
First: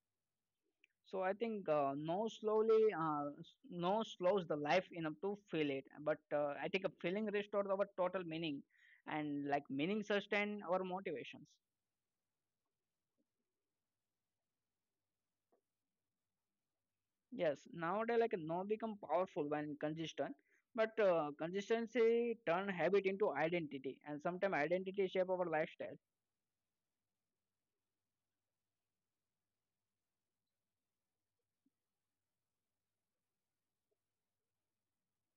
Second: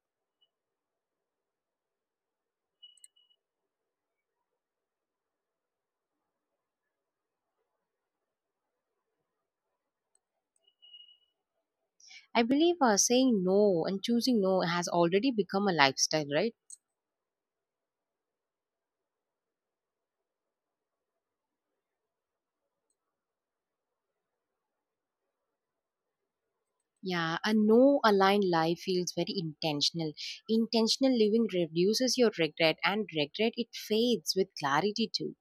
Speaker 2: So I think no slowly no slows the life enough to feel it. But I think a feeling restores our total meaning, and like meaning sustain our motivations.
Speaker 1: I believe saying no and choosing no has already become a lifestyle, right?
Speaker 2: Yes, nowadays like no become powerful when consistent, but consistency turn habit into identity, and sometimes identity shape our lifestyle.
Speaker 1: Yeah, a no aligned life feels very intentional. Intentional living reduces your regret, and regret, it fades with clarity too.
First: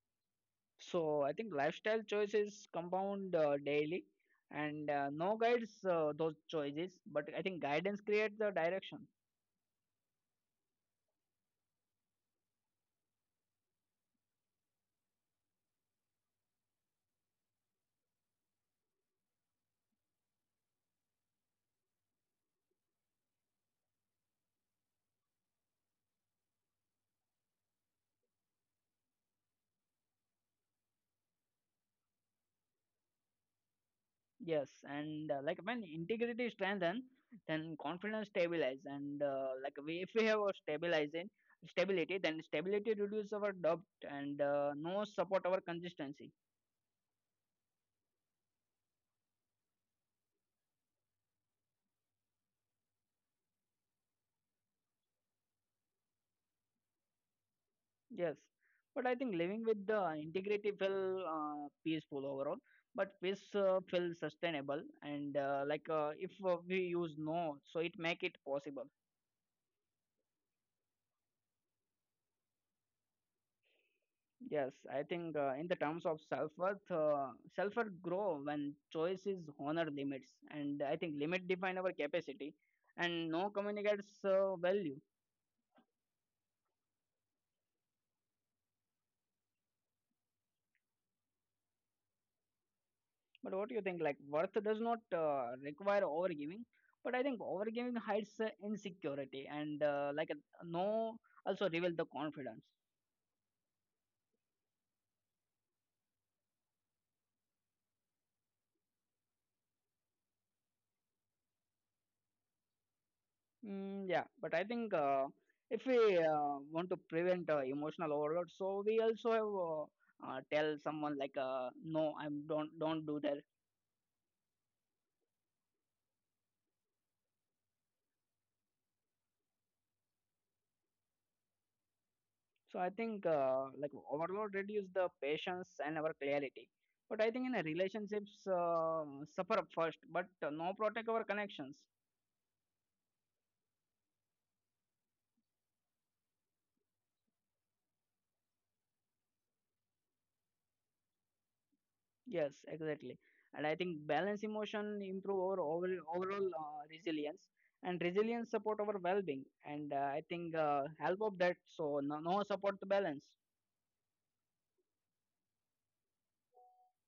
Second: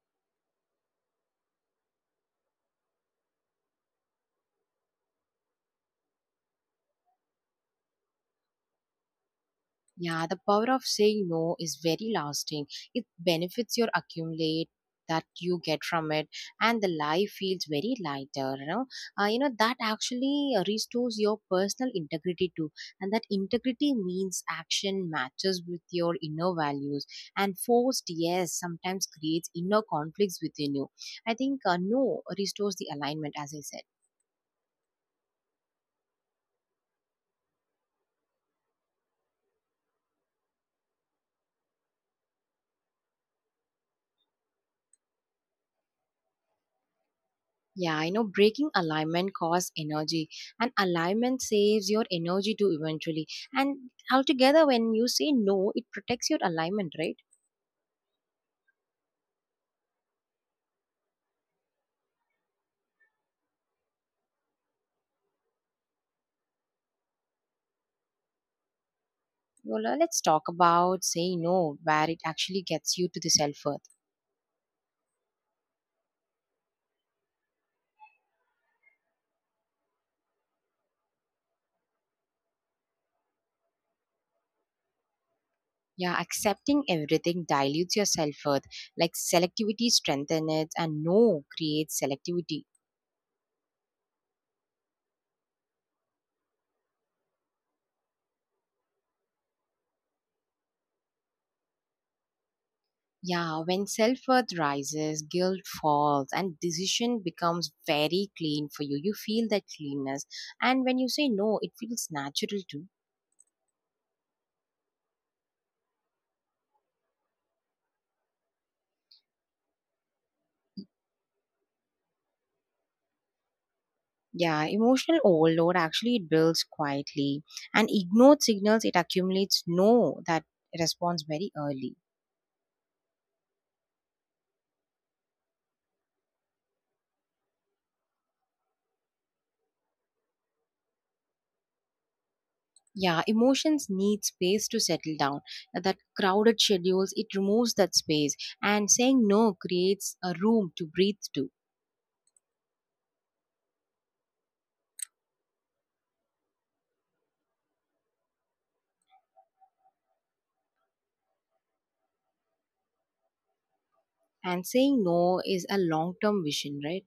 Speaker 2: So I think lifestyle choices compound daily, and no guides those choices. But I think guidance creates the direction.
Speaker 1: Yeah, the power of saying no is very lasting. It benefits your accumulate that you get from it, and the life feels very lighter, that actually restores your personal integrity too. And that integrity means action matches with your inner values, and forced yes sometimes creates inner conflicts within you. I think no restores the alignment, as I said.
Speaker 2: Yes, and like when integrity strengthen, then confidence stabilize, and like we, if we have a stabilizing stability, then stability reduces our doubt, and no support our consistency.
Speaker 1: Yeah, I know breaking alignment costs energy, and alignment saves your energy too eventually. And altogether, when you say no, it protects your alignment, right?
Speaker 2: Yes, but I think living with the integrity felt peaceful overall. But peace felt sustainable, and like if we use no, so it make it possible.
Speaker 1: Well, let's talk about saying no, where it actually gets you to the self worth.
Speaker 2: Yes, I think in the terms of self worth grow when choices honor limits, and I think limit define our capacity, and no communicates value.
Speaker 1: Yeah, accepting everything dilutes your self worth. Like selectivity strengthens it, and no creates selectivity.
Speaker 2: But what do you think? Like worth does not require overgiving, but I think overgiving hides insecurity, and like a no also reveal the confidence.
Speaker 1: Yeah, when self worth rises, guilt falls, and decision becomes very clean for you. You feel that cleanness, and when you say no, it feels natural too.
Speaker 2: Mm, yeah, but I think if we want to prevent emotional overload, so we also have, tell someone like no, I'm don't do that.
Speaker 1: Yeah, emotional overload actually, it builds quietly, and ignored signals, it accumulates no that responds very early.
Speaker 2: So I think like overload reduce the patience and our clarity. But I think in a relationships suffer first, but no protect our connections.
Speaker 1: Yeah, emotions need space to settle down. That crowded schedules, it removes that space, and saying no creates a room to breathe to.
Speaker 2: Yes, exactly. And I think balance emotion improve our overall resilience, and resilience support our well-being. And I think help of that. So no support the balance.
Speaker 1: And saying no is a long term vision, right?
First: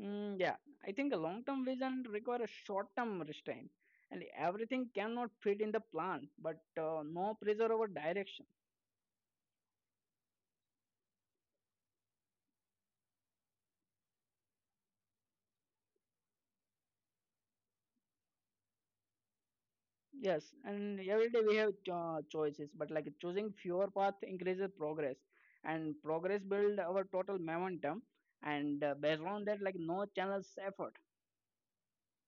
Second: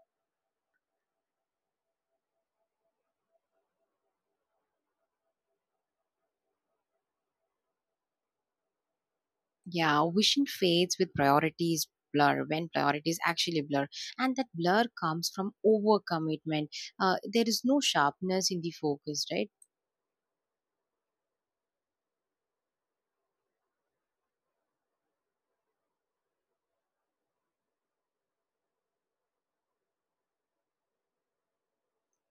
Speaker 2: Mm, yeah, I think a long-term vision require a short-term restraint, and everything cannot fit in the plan, but no pressure over direction.
Speaker 1: Yeah, vision fades with priorities blur when priorities actually blur, and that blur comes from overcommitment. There is no sharpness in the focus, right?
Speaker 2: Yes, and every day we have choices, but like choosing fewer path increases progress, and progress build our total momentum, and based on that, like no channels effort.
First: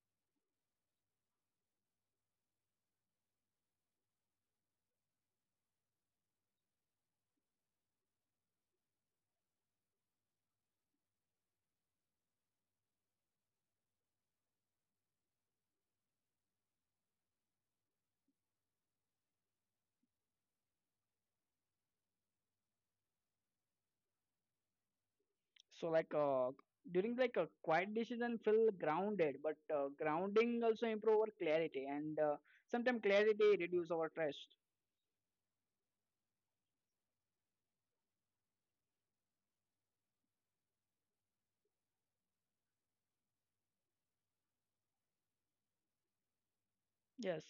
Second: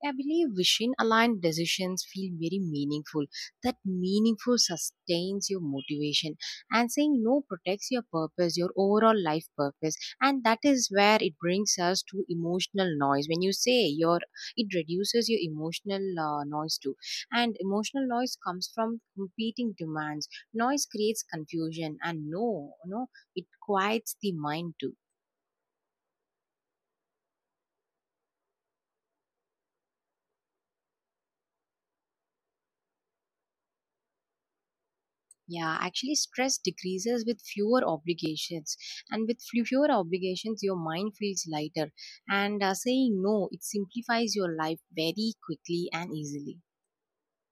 Speaker 1: I believe vision aligned decisions feel very meaningful. That meaningful sustains your motivation. And saying no protects your purpose, your overall life purpose. And that is where it brings us to emotional noise. When you say your, it reduces your emotional noise too. And emotional noise comes from competing demands. Noise creates confusion, and no, it quiets the mind too.
Speaker 2: So during like a quiet decision, feel grounded, but grounding also improve our clarity, and sometimes clarity reduce our trust.
Speaker 1: Yeah, actually, stress decreases with fewer obligations, and with fewer obligations, your mind feels lighter. And saying no, it simplifies your life very quickly and easily.
Speaker 2: Yes.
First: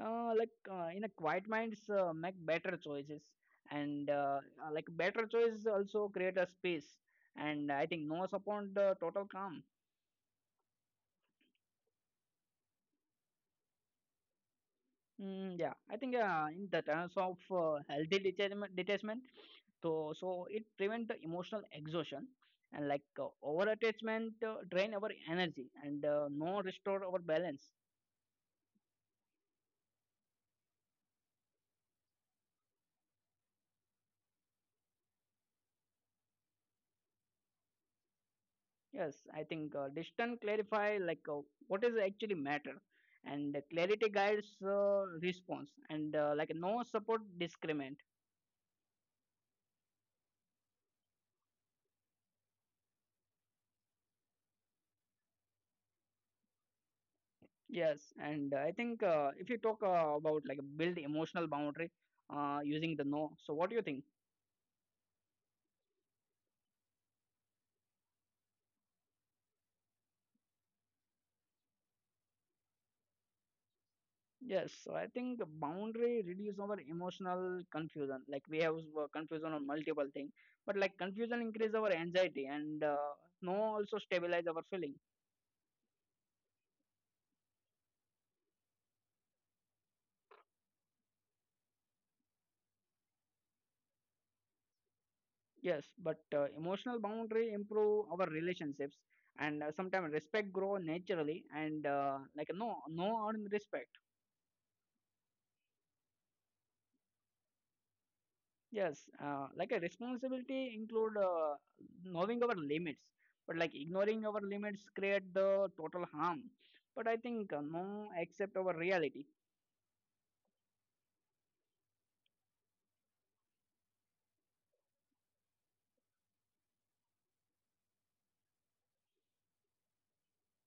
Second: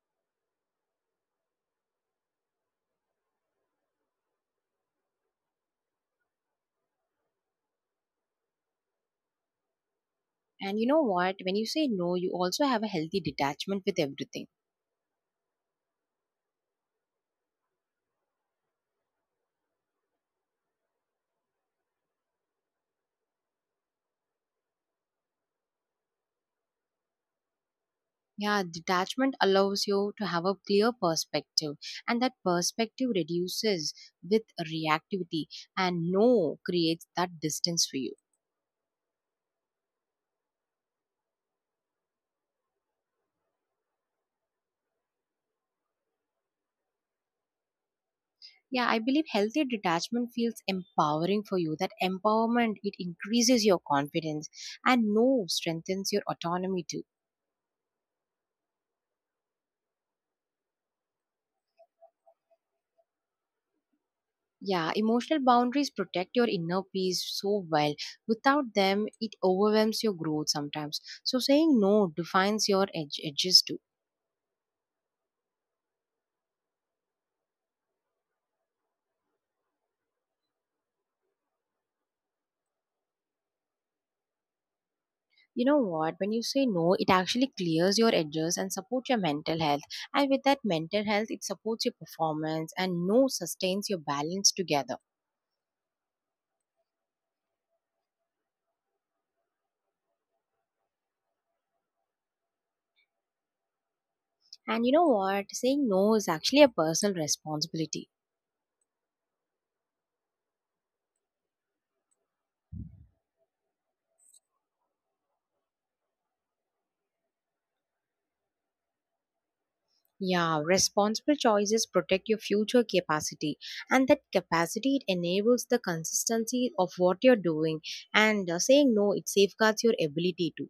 Speaker 2: In a quiet minds make better choices and like better choices also create a space and I think no upon the total calm
Speaker 1: And you know what? When you say no, you also have a healthy detachment with everything.
Speaker 2: yeah I think in the terms of healthy detachment, detachment it prevent the emotional exhaustion and over attachment drain our energy and no restore our balance.
Speaker 1: Yeah, detachment allows you to have a clear perspective, and that perspective reduces with reactivity, and no creates that distance for you.
Speaker 2: Yes, I think distant clarify what is actually matter, and the clarity guides response, and like no support discriminate.
Speaker 1: Yeah, I believe healthy detachment feels empowering for you. That empowerment, it increases your confidence, and no strengthens your autonomy too.
Speaker 2: Yes, and I think if you talk about like build emotional boundary using the no, so what do you think?
Speaker 1: Yeah, emotional boundaries protect your inner peace so well. Without them, it overwhelms your growth sometimes. So saying no defines your edge, edges too.
Speaker 2: Yes, so I think the boundary reduce our emotional confusion. Like we have confusion on multiple things, but like confusion increase our anxiety, and no also stabilize our feeling.
Speaker 1: You know what? When you say no, it actually clears your edges and supports your mental health. And with that mental health, it supports your performance, and no sustains your balance together.
Speaker 2: Yes, but emotional boundary improve our relationships, and sometimes respect grow naturally, and like no earned respect.
Speaker 1: And you know what? Saying no is actually a personal responsibility.
Speaker 2: Yes, like a responsibility include knowing our limits, but like ignoring our limits create the total harm. But I think no accept our reality.
Speaker 1: Yeah, responsible choices protect your future capacity, and that capacity, it enables the consistency of what you're doing. And saying no, it safeguards your ability to.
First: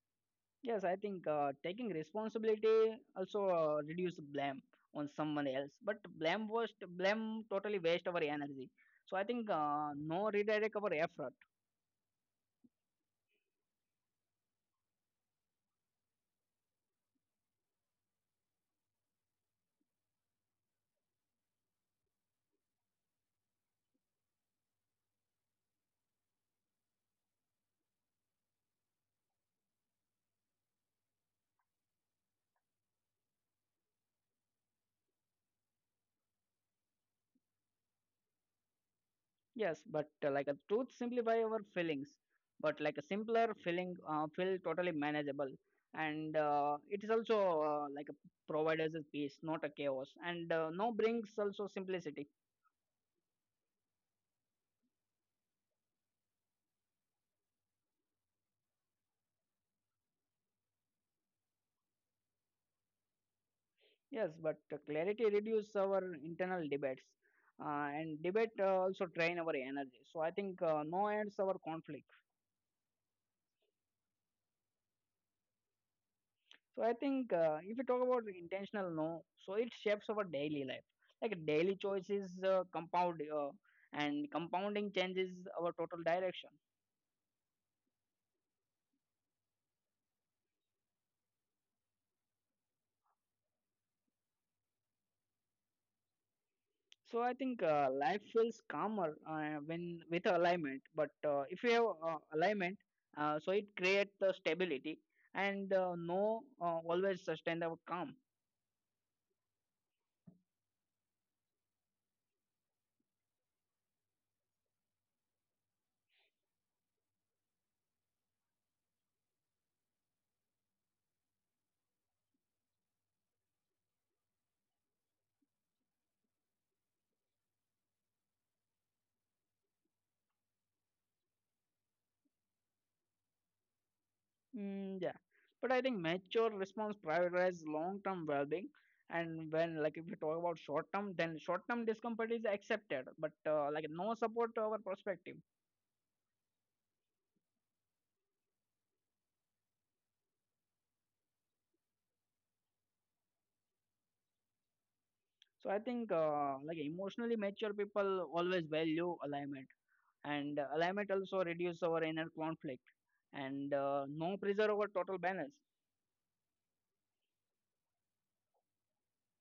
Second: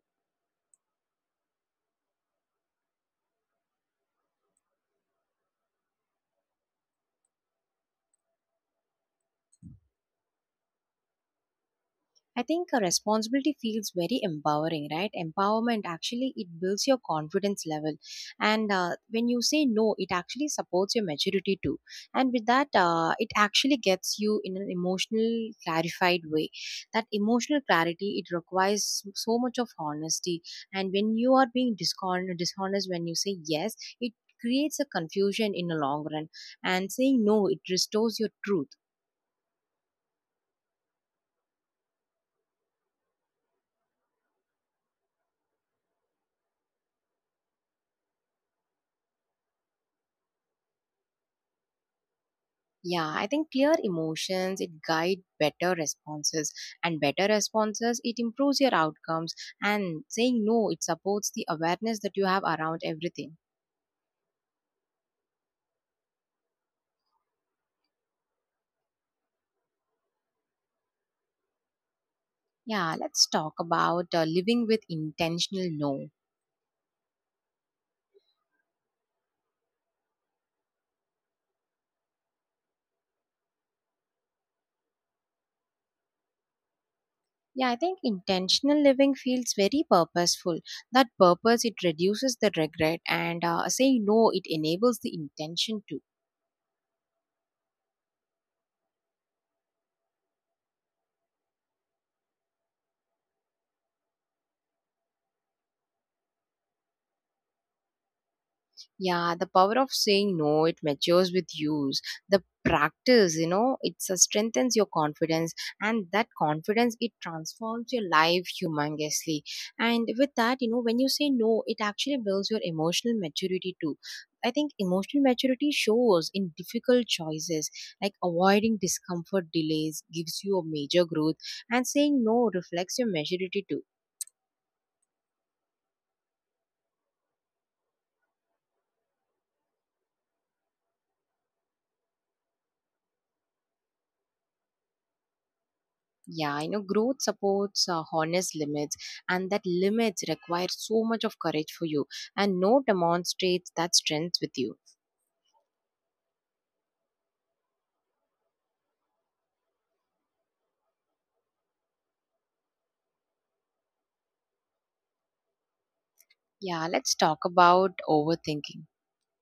Speaker 2: Yes, I think taking responsibility also reduce blame on someone else. But blame totally waste our energy. So I think no redirect our effort.
Speaker 1: I think a responsibility feels very empowering, right? Empowerment actually, it builds your confidence level, and when you say no, it actually supports your maturity too. And with that, it actually gets you in an emotional clarified way. That emotional clarity, it requires so much of honesty, and when you are being dishonest when you say yes, it creates a confusion in the long run, and saying no, it restores your truth.
Speaker 2: Yes, but like a truth simplify our feelings. But like a simpler feeling feel totally manageable, and it is also like a provides a peace, not a chaos, and no brings also simplicity.
Speaker 1: Yeah, I think clear emotions, it guide better responses, and better responses, it improves your outcomes, and saying no, it supports the awareness that you have around everything.
Speaker 2: Yes, but clarity reduces our internal debates, and debate also drain our energy. So I think no ends our conflict.
Speaker 1: Yeah, let's talk about living with intentional no.
Speaker 2: So I think if we talk about intentional no, so it shapes our daily life. Like daily choices compound, and compounding changes our total direction.
Speaker 1: Yeah, I think intentional living feels very purposeful. That purpose, it reduces the regret, and saying no, it enables the intention too.
Speaker 2: So I think life feels calmer when with alignment. But if we have alignment, so it creates the stability, and no always sustain our calm.
Speaker 1: Yeah, the power of saying no, it matures with use. The practice, you know, it strengthens your confidence, and that confidence, it transforms your life humongously. And with that, you know, when you say no, it actually builds your emotional maturity too. I think emotional maturity shows in difficult choices, like avoiding discomfort delays gives you a major growth, and saying no reflects your maturity too.
Speaker 2: Yeah, but I think mature response prioritizes long-term well-being, and when like if you talk about short-term, then short-term discomfort is accepted, but like no support to our perspective.
Speaker 1: Yeah, you know, growth supports honest limits, and that limits require so much of courage for you, and no demonstrates that strength with you.
Speaker 2: So I think like emotionally mature people always value alignment, and alignment also reduces our inner conflict, and no pressure over total balance.
Speaker 1: Yeah, let's talk about overthinking.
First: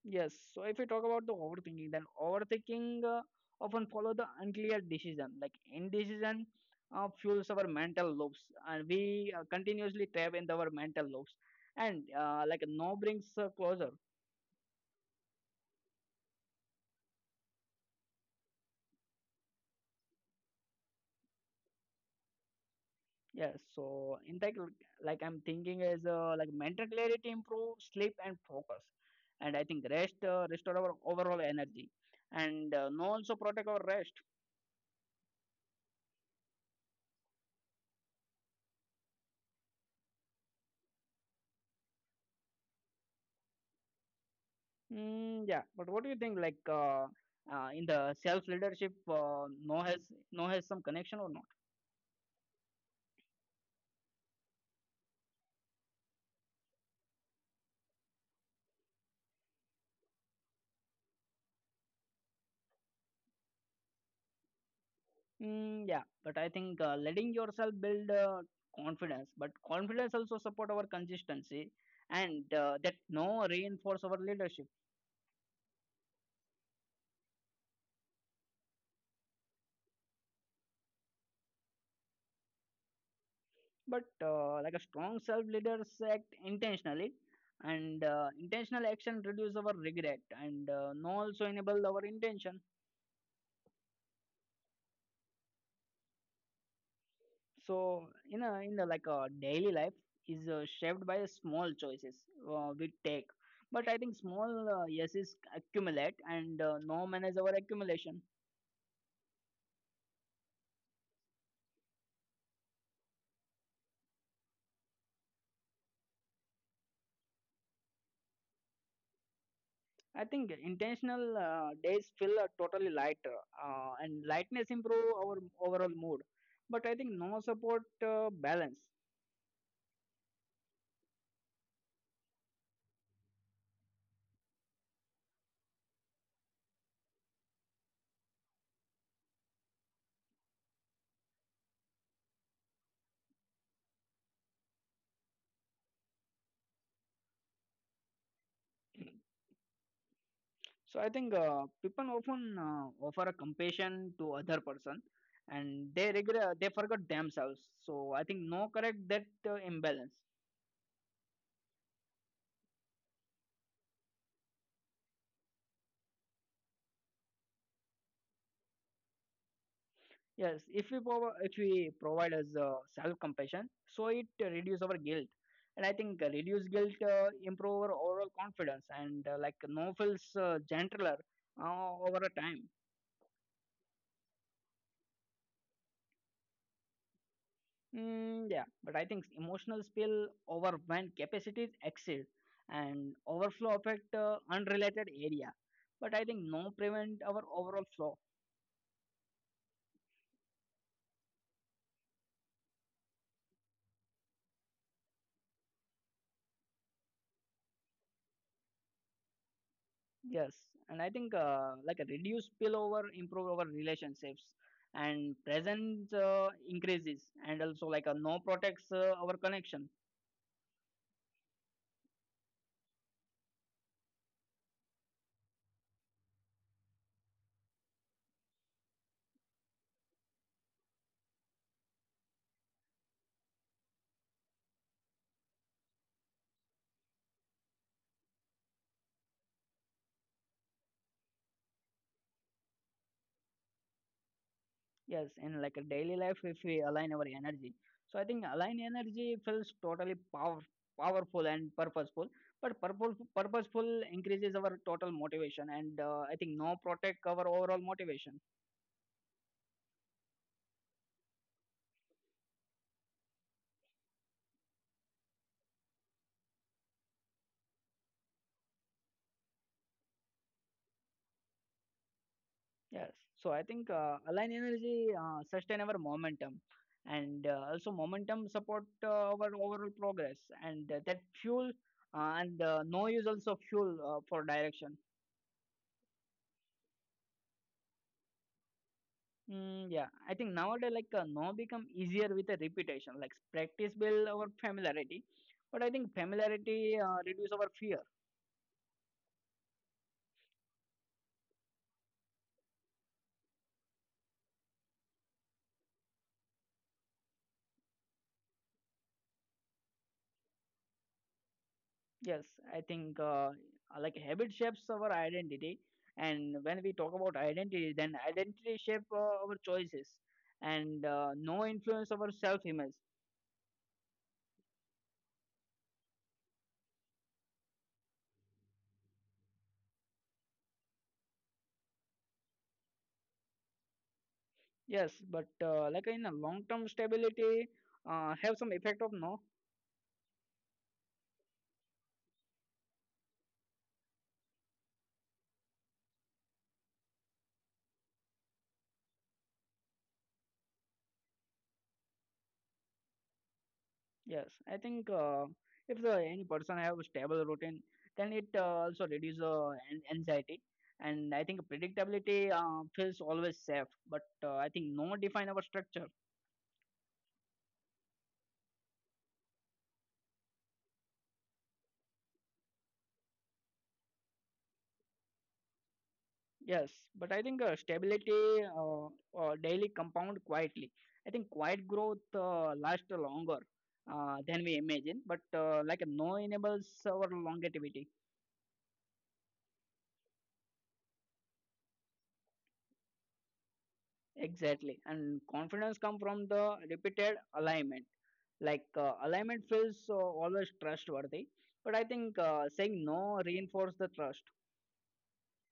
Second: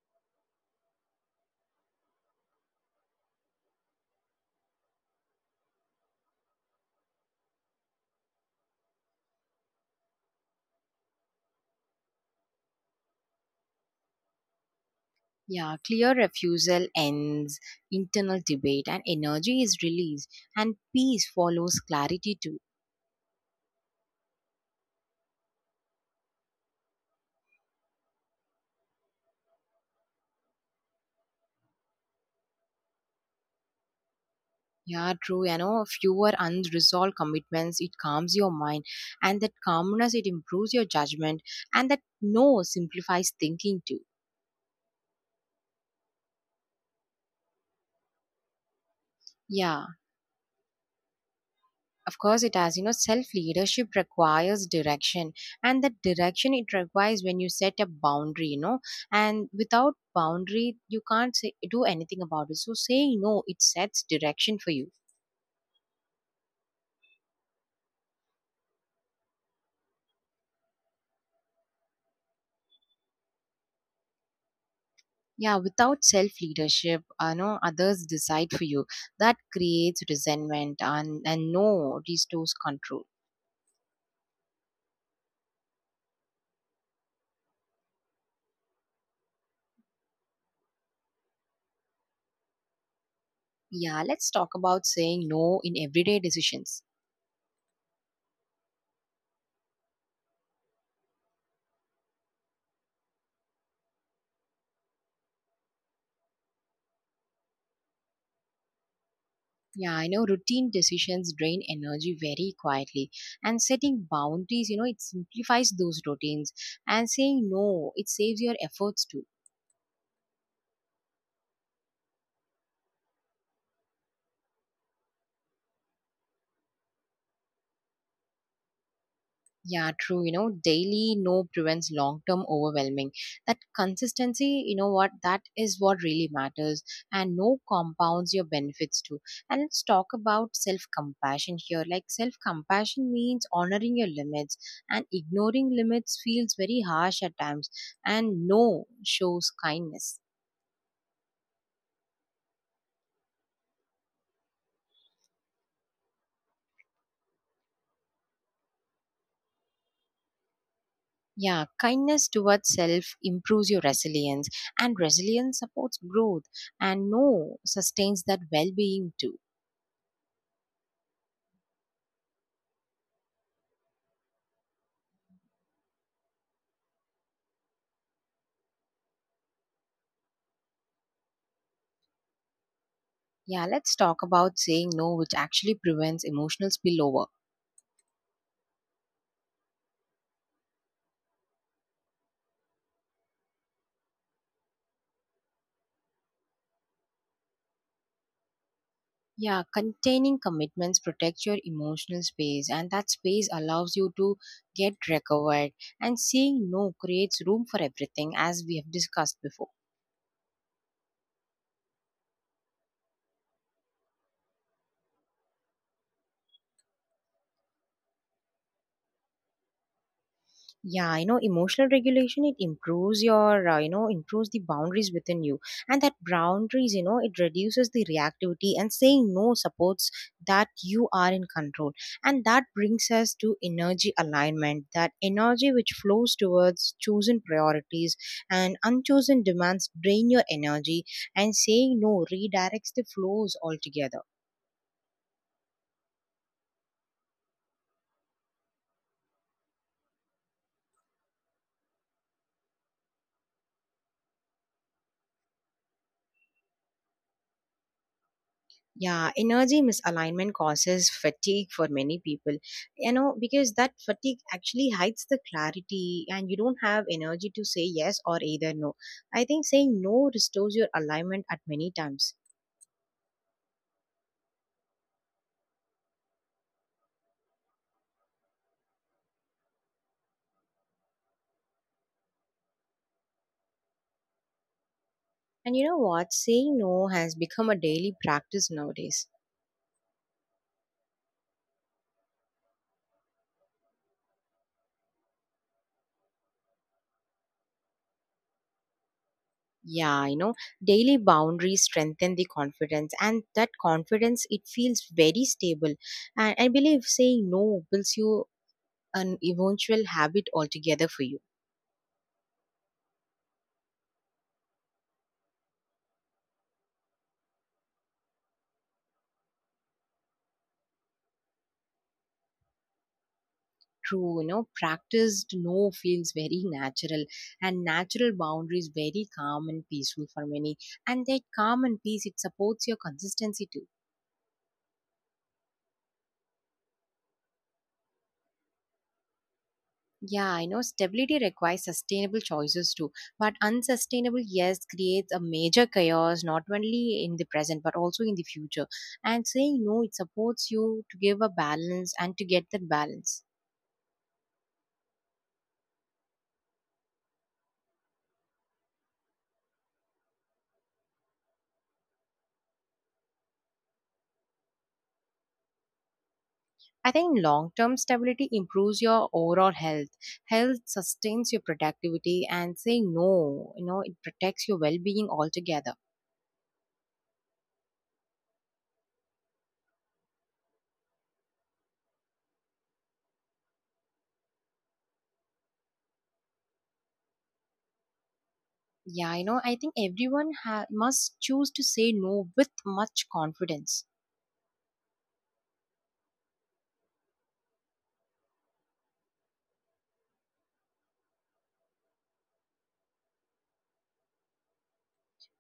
Speaker 2: Yes. So if we talk about the overthinking, then overthinking often follow the unclear decision. Like indecision fuels our mental loops, and we continuously trap in our mental loops. And like no brings closure.
Speaker 1: Yeah, clear refusal ends internal debate, and energy is released, and peace follows clarity too.
Speaker 2: Yes. So in that, like I'm thinking is like mental clarity improve sleep and focus, and I think rest restore our overall energy, and no also protect our rest.
Speaker 1: Yeah, true. You know, fewer unresolved commitments, it calms your mind, and that calmness, it improves your judgment, and that no simplifies thinking too.
Speaker 2: Yeah, but what do you think? In the self leadership, no
Speaker 1: Yeah.
Speaker 2: has no has some connection or not?
Speaker 1: Of course, it has. You know, self leadership requires direction, and that direction, it requires when you set a boundary. You know, and without boundary, you can't say, do anything about it. So saying no, it sets direction for you.
Speaker 2: Yeah, but I think letting yourself build confidence, but confidence also support our consistency, and that no reinforce our leadership.
Speaker 1: Yeah, without self leadership, no others decide for you. That creates resentment, and no restores control.
Speaker 2: But like a strong self leaders act intentionally, and intentional action reduce our regret, and no also enable our intention.
Speaker 1: Yeah, let's talk about saying no in everyday decisions.
Speaker 2: So in the like a daily life is shaped by small choices we take. But I think small yeses accumulate, and no man our accumulation.
Speaker 1: Yeah, I know routine decisions drain energy very quietly. And setting boundaries, you know, it simplifies those routines. And saying no, it saves your efforts too.
Speaker 2: I think intentional days feel totally lighter, and lightness improve our overall mood. But I think no support balance.
Speaker 1: Yeah, true. You know, daily no prevents long term overwhelming. That consistency, you know what, that is what really matters. And no compounds your benefits too. And let's talk about self compassion here. Like, self compassion means honoring your limits, and ignoring limits feels very harsh at times. And no shows kindness.
Speaker 2: So I think people often offer a compassion to other person, and they forget themselves. So I think no correct that imbalance.
Speaker 1: Yeah, kindness towards self improves your resilience, and resilience supports growth, and no sustains that well being too.
Speaker 2: Yes, if we provide us self compassion, so it reduce our guilt, and I think reduce guilt improve our overall confidence and like novels gentler over a time.
Speaker 1: Yeah, let's talk about saying no, which actually prevents emotional spillover.
Speaker 2: Yeah, but I think emotional spill over when capacities exceed and overflow affect unrelated area, but I think no prevent our overall flow.
Speaker 1: Yeah, containing commitments protects your emotional space, and that space allows you to get recovered. And saying no creates room for everything, as we have discussed before.
Speaker 2: Yes, and I think like a reduce spillover, improve our relationships, and presence increases, and also like a no protects our connection.
Speaker 1: Yeah, you know, emotional regulation, it improves your improves the boundaries within you. And that boundaries, you know, it reduces the reactivity, and saying no supports that you are in control. And that brings us to energy alignment, that energy which flows towards chosen priorities, and unchosen demands drain your energy, and saying no redirects the flows altogether.
Speaker 2: Yes, in like a daily life, if we align our energy, so I think align energy feels totally powerful and purposeful. But purposeful increases our total motivation, and I think no protect our overall motivation.
Speaker 1: Yeah, energy misalignment causes fatigue for many people. You know, because that fatigue actually hides the clarity, and you don't have energy to say yes or either no. I think saying no restores your alignment at many times.
Speaker 2: Yes. So I think align energy sustain our momentum and also momentum support our overall progress and that fuel and no use also fuel for direction.
Speaker 1: And you know what? Saying no has become a daily practice nowadays.
Speaker 2: Yeah, I think nowadays no become easier with a repetition. Like practice build our familiarity, but I think familiarity reduce our fear.
Speaker 1: Yeah, you know, daily boundaries strengthen the confidence, and that confidence, it feels very stable. And I believe saying no builds you an eventual habit altogether for you.
Speaker 2: Yes, I think like habit shapes our identity, and when we talk about identity, then identity shape our choices, and no influence our self image.
Speaker 1: True. You know, practiced no feels very natural, and natural boundaries very calm and peaceful for many, and that calm and peace, it supports your consistency too.
Speaker 2: Yes, but like in a long term stability, have some effect of no.
Speaker 1: Yeah, I know stability requires sustainable choices too, but unsustainable yes creates a major chaos, not only in the present but also in the future, and saying no, it supports you to give a balance and to get that balance.
Speaker 2: Yes, I think if the any person have a stable routine, then it also reduce anxiety, and I think predictability feels always safe. But I think no define our structure.
Speaker 1: I think long term stability improves your overall health. Health sustains your productivity, and saying no, you know, it protects your well being altogether.
Speaker 2: Yes, but I think stability daily compound quietly. I think quiet growth lasts longer than we imagine, but like no enables our longevity.
Speaker 1: Yeah, you know, I think everyone must choose to say no with much confidence.
Speaker 2: Exactly. And confidence come from the repeated alignment. Alignment feels always trustworthy, but I think saying no reinforce the trust.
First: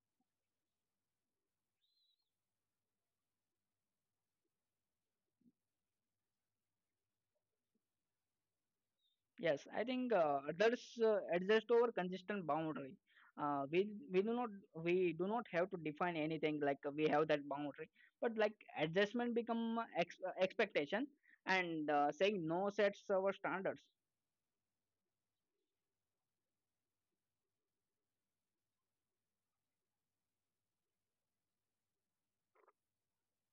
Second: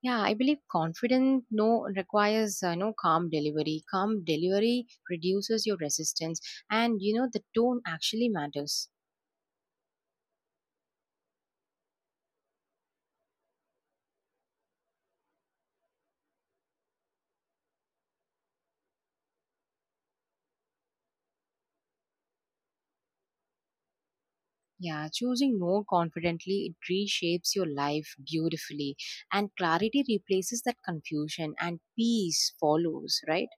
Speaker 1: Yeah, I believe confident no requires no calm delivery. Calm delivery reduces your resistance, and you know the tone actually matters.
Speaker 2: Yes, I think adults adjust over consistent boundary. We do not we do not have to define anything we have that boundary, but like adjustment become expectation and saying no sets our standards.
Speaker 1: Yeah, choosing no confidently, it reshapes your life beautifully, and clarity replaces that confusion, and peace follows, right?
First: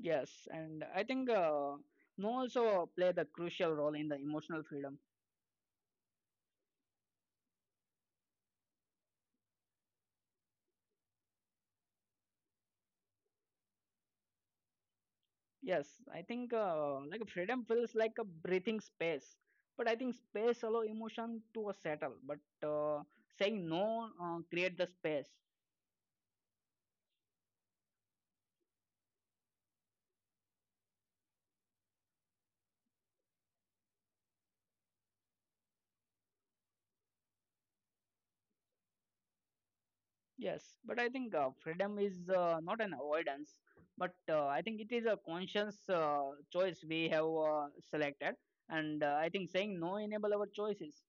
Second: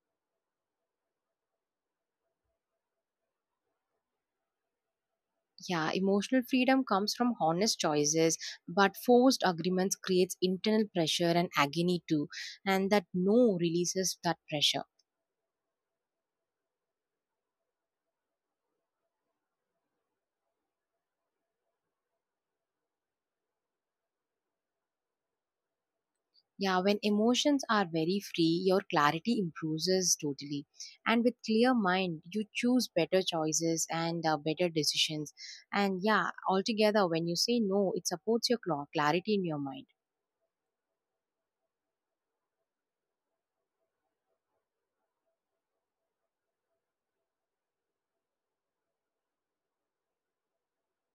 Speaker 2: Yes, and I think no also play the crucial role in the emotional freedom.
Speaker 1: Yeah, emotional freedom comes from honest choices, but forced agreements creates internal pressure and agony too, and that no releases that pressure.
Speaker 2: Yes, I think like freedom feels like a breathing space, but I think space allow emotion to settle. But uh, saying no create the space.
Speaker 1: Yeah, when emotions are very free, your clarity improves totally. And with clear mind, you choose better choices and better decisions. And yeah, altogether, when you say no, it supports your clarity in your mind.
Speaker 2: Yes, but I think freedom is not an avoidance, but I think it is a conscious choice we have selected, and I think saying no enable our choices.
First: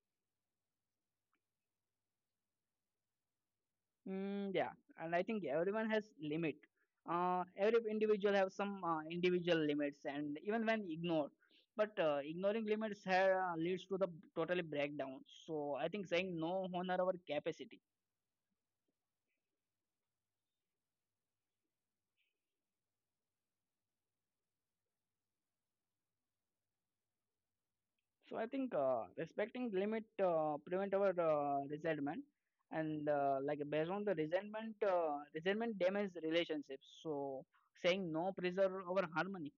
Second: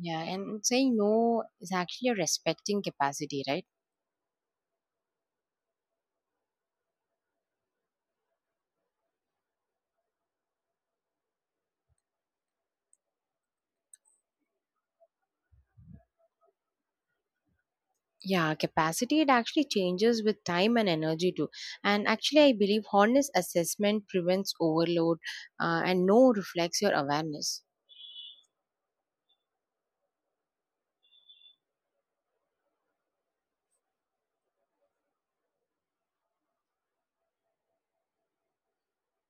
Speaker 1: Yeah, and saying no is actually a respecting capacity, right?
Speaker 2: Yeah, and I think everyone has limit. Every individual have some individual limits, and even when ignored, but ignoring limits leads to the totally breakdown. So I think saying no honor our capacity.
Speaker 1: Yeah, capacity it actually changes with time and energy too. And actually, I believe honest assessment prevents overload, and no reflects your awareness.
Speaker 2: So I think respecting limit prevent our resentment, and like based on the resentment, resentment damages relationships. So saying no preserve our harmony.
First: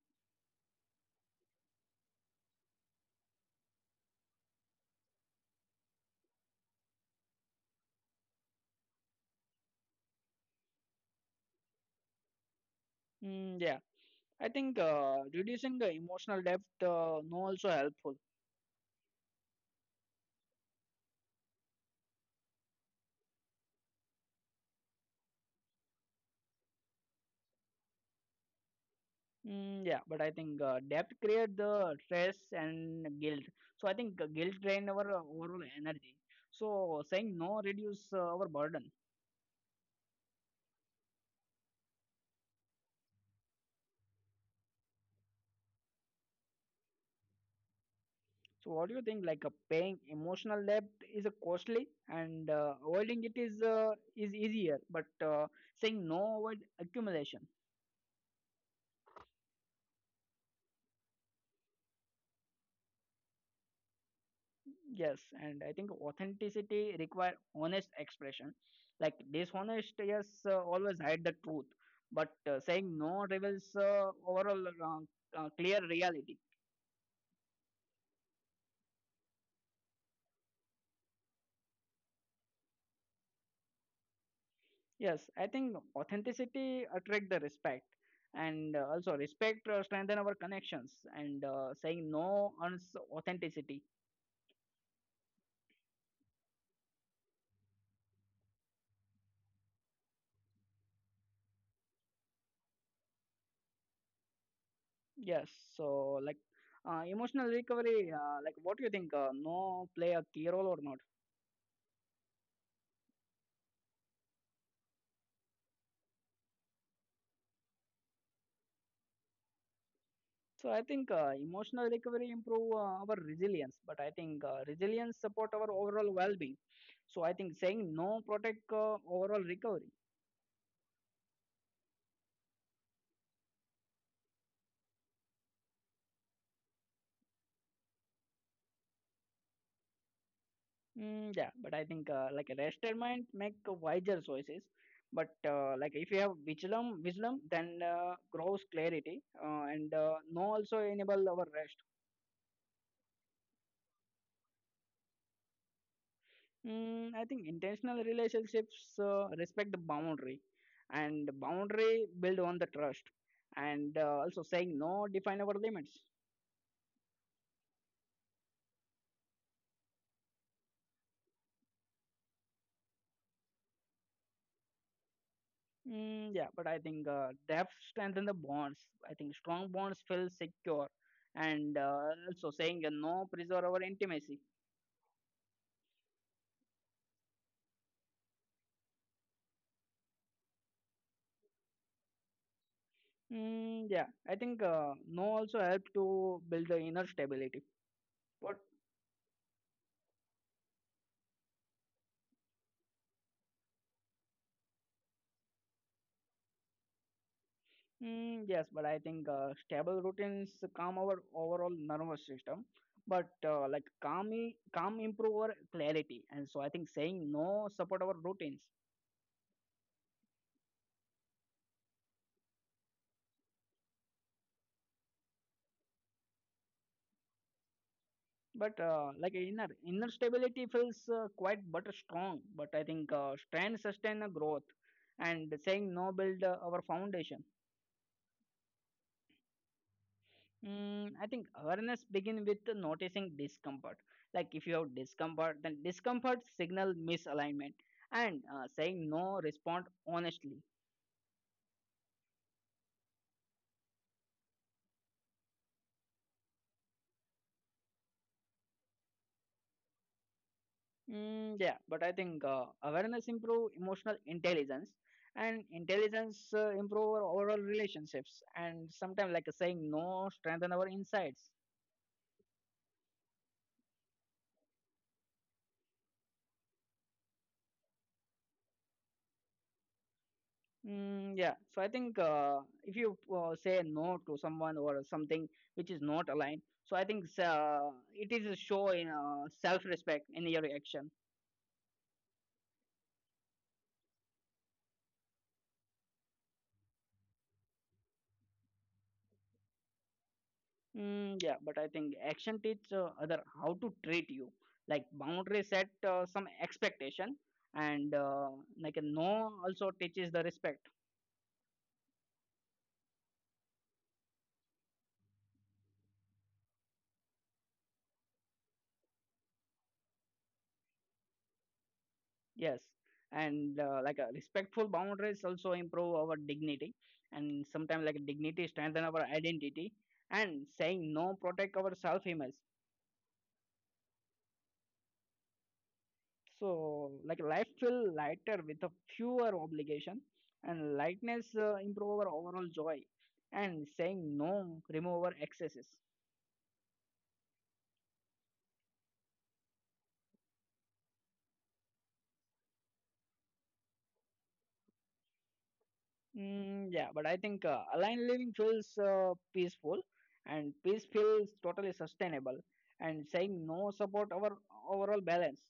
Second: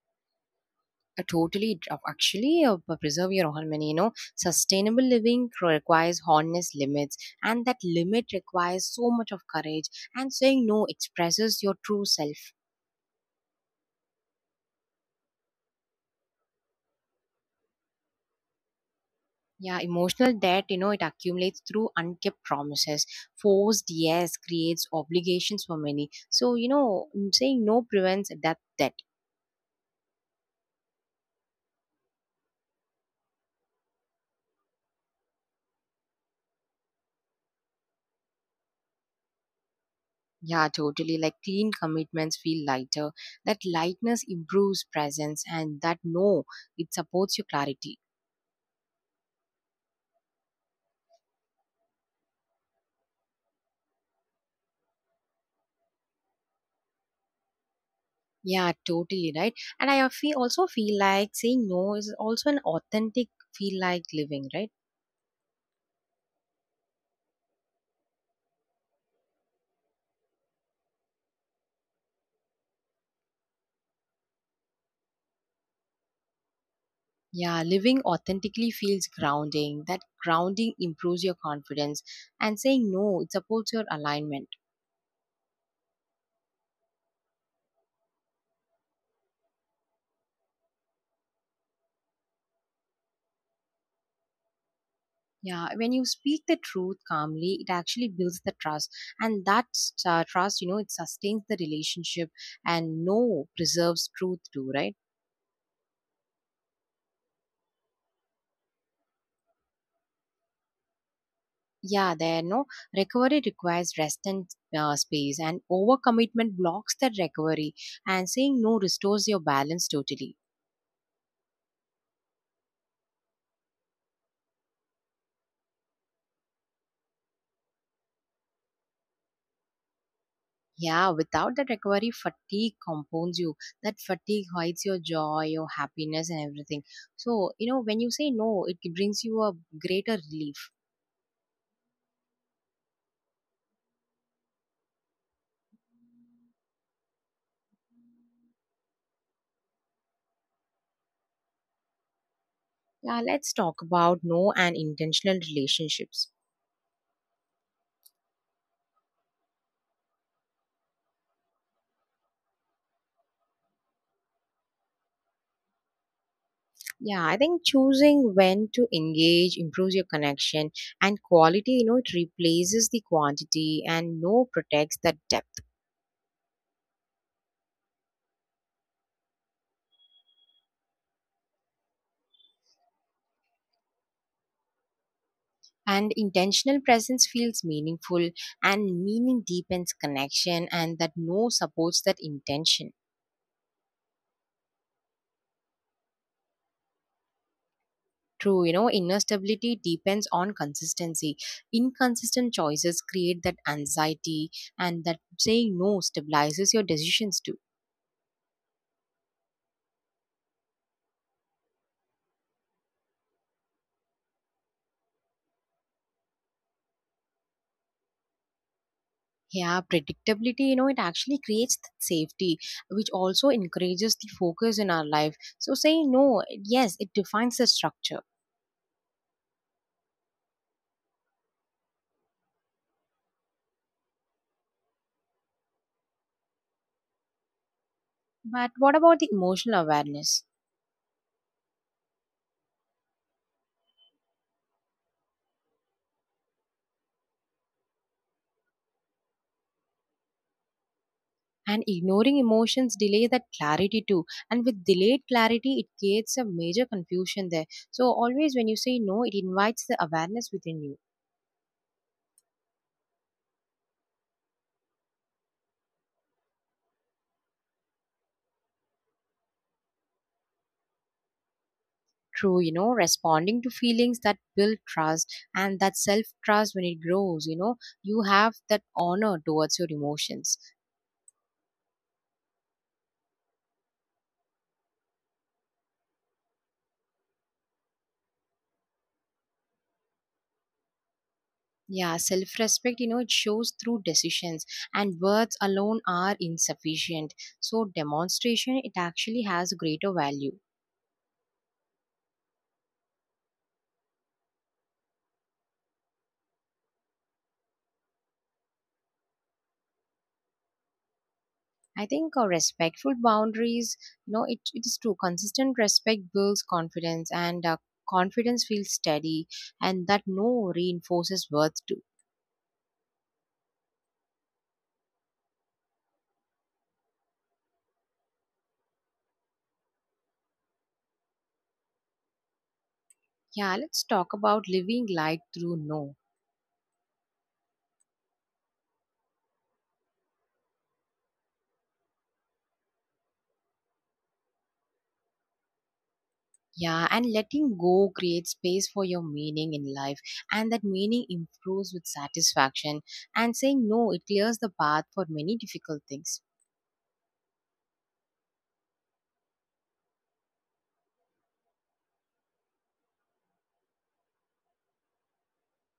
Speaker 1: Totally, preserve your harmony. You know, sustainable living requires honest limits, and that limit requires so much of courage. And saying no expresses your true self.
Speaker 2: Mm, yeah I think reducing the emotional depth no also helpful.
Speaker 1: Yeah, emotional debt, you know, it accumulates through unkept promises. Forced yes creates obligations for many. So, you know, saying no prevents that debt.
Speaker 2: Yeah, but I think depth create the stress and guilt. So I think guilt drain our overall energy. So saying no reduce our burden.
Speaker 1: Yeah, totally. Like clean commitments feel lighter. That lightness improves presence, and that no, it supports your clarity.
Speaker 2: So what do you think? Paying emotional debt is a costly, and avoiding it is easier. But saying no avoid accumulation.
Speaker 1: Yeah, totally right. And I feel also feel like saying no is also an authentic feel like living, right?
Speaker 2: Yes, and I think authenticity require honest expression. Like dishonest, yes, always hide the truth, but saying no reveals overall clear reality.
Speaker 1: Yeah, living authentically feels grounding. That grounding improves your confidence, and saying no it supports your alignment.
Speaker 2: Yes, I think authenticity attract the respect, and also respect strengthen our connections. And saying no earns authenticity.
Speaker 1: Yeah, when you speak the truth calmly, it actually builds the trust, and that trust, you know, it sustains the relationship, and no preserves truth too, right?
Speaker 2: Yes, so like emotional recovery. Like, what do you think? No play a key role or not?
Speaker 1: Yeah, there no recovery requires rest and space, and overcommitment blocks that recovery. And saying no restores your balance totally.
Speaker 2: So I think emotional recovery improve our resilience, but I think resilience support our overall well-being. So I think saying no protect overall recovery.
Speaker 1: Yeah, without that recovery, fatigue compounds you. That fatigue hides your joy, your happiness, and everything. So, you know, when you say no, it brings you a greater relief.
Speaker 2: Yeah, but I think like a rested mind make wiser choices. But like if you have wisdom, wisdom then grows clarity, and no also enable our rest.
Speaker 1: Yeah, let's talk about no and intentional relationships.
Speaker 2: I think intentional relationships respect the boundary, and boundary build on the trust, and also saying no define our limits.
Speaker 1: Yeah, I think choosing when to engage improves your connection and quality, you know, it replaces the quantity and no protects the depth.
Speaker 2: Yeah, but I think depth strengthen the bonds. I think strong bonds feel secure, and also saying a no preserve our intimacy.
Speaker 1: And intentional presence feels meaningful and meaning deepens connection and that no supports that intention.
Speaker 2: Yeah, I think no also help to build the inner stability.
Speaker 1: True, you
Speaker 2: What?
Speaker 1: know, inner stability depends on consistency. Inconsistent choices create that anxiety and that saying no stabilizes your decisions too.
Speaker 2: Yes, but I think stable routines calm our overall nervous system. But like calm improve our clarity, and so I think saying no support our routines.
Speaker 1: Yeah, predictability, you know, it actually creates safety, which also encourages the focus in our life. So, saying no, yes, it defines the structure.
Speaker 2: But like inner stability feels quite but strong. But I think strength sustain a growth, and saying no build our foundation.
Speaker 1: But what about the emotional awareness?
Speaker 2: I think awareness begin with noticing discomfort. Like if you have discomfort, then discomfort signal misalignment, and saying no respond honestly.
Speaker 1: And ignoring emotions delay that clarity too. And with delayed clarity, it creates a major confusion there. So, always when you say no, it invites the awareness within you.
Speaker 2: Yeah, but I think awareness improve emotional intelligence, and intelligence improve our overall relationships. And sometimes like saying no strengthen our insights.
Speaker 1: True, you know, responding to feelings that build trust and that self trust when it grows, you know, you have that honor towards your emotions.
Speaker 2: Yeah. So I think if you say no to someone or something which is not aligned, so I think it is a show in self-respect in your action.
Speaker 1: Yeah, self respect, you know, it shows through decisions, and words alone are insufficient. So, demonstration, it actually has greater value.
Speaker 2: Yeah, but I think action teach other how to treat you. Like boundary set some expectation, and like a no also teaches the respect.
Speaker 1: I think respectful boundaries, you know, it is true. Consistent respect builds confidence, and confidence feels steady, and that no reinforces worth too.
Speaker 2: Yes, and respectful boundaries also improve our dignity, and sometimes like dignity strengthen our identity, and saying no protect our self image.
Speaker 1: Yeah, let's talk about living light through no.
Speaker 2: So like life feel lighter with a fewer obligation, and lightness improve our overall joy, and saying no remove our excesses.
Speaker 1: Yeah, and letting go creates space for your meaning in life, and that meaning improves with satisfaction. And saying no, it clears the path for many difficult things.
Speaker 2: Yeah, but I think aligned living feels peaceful, and peace feels totally sustainable, and saying no support our overall balance.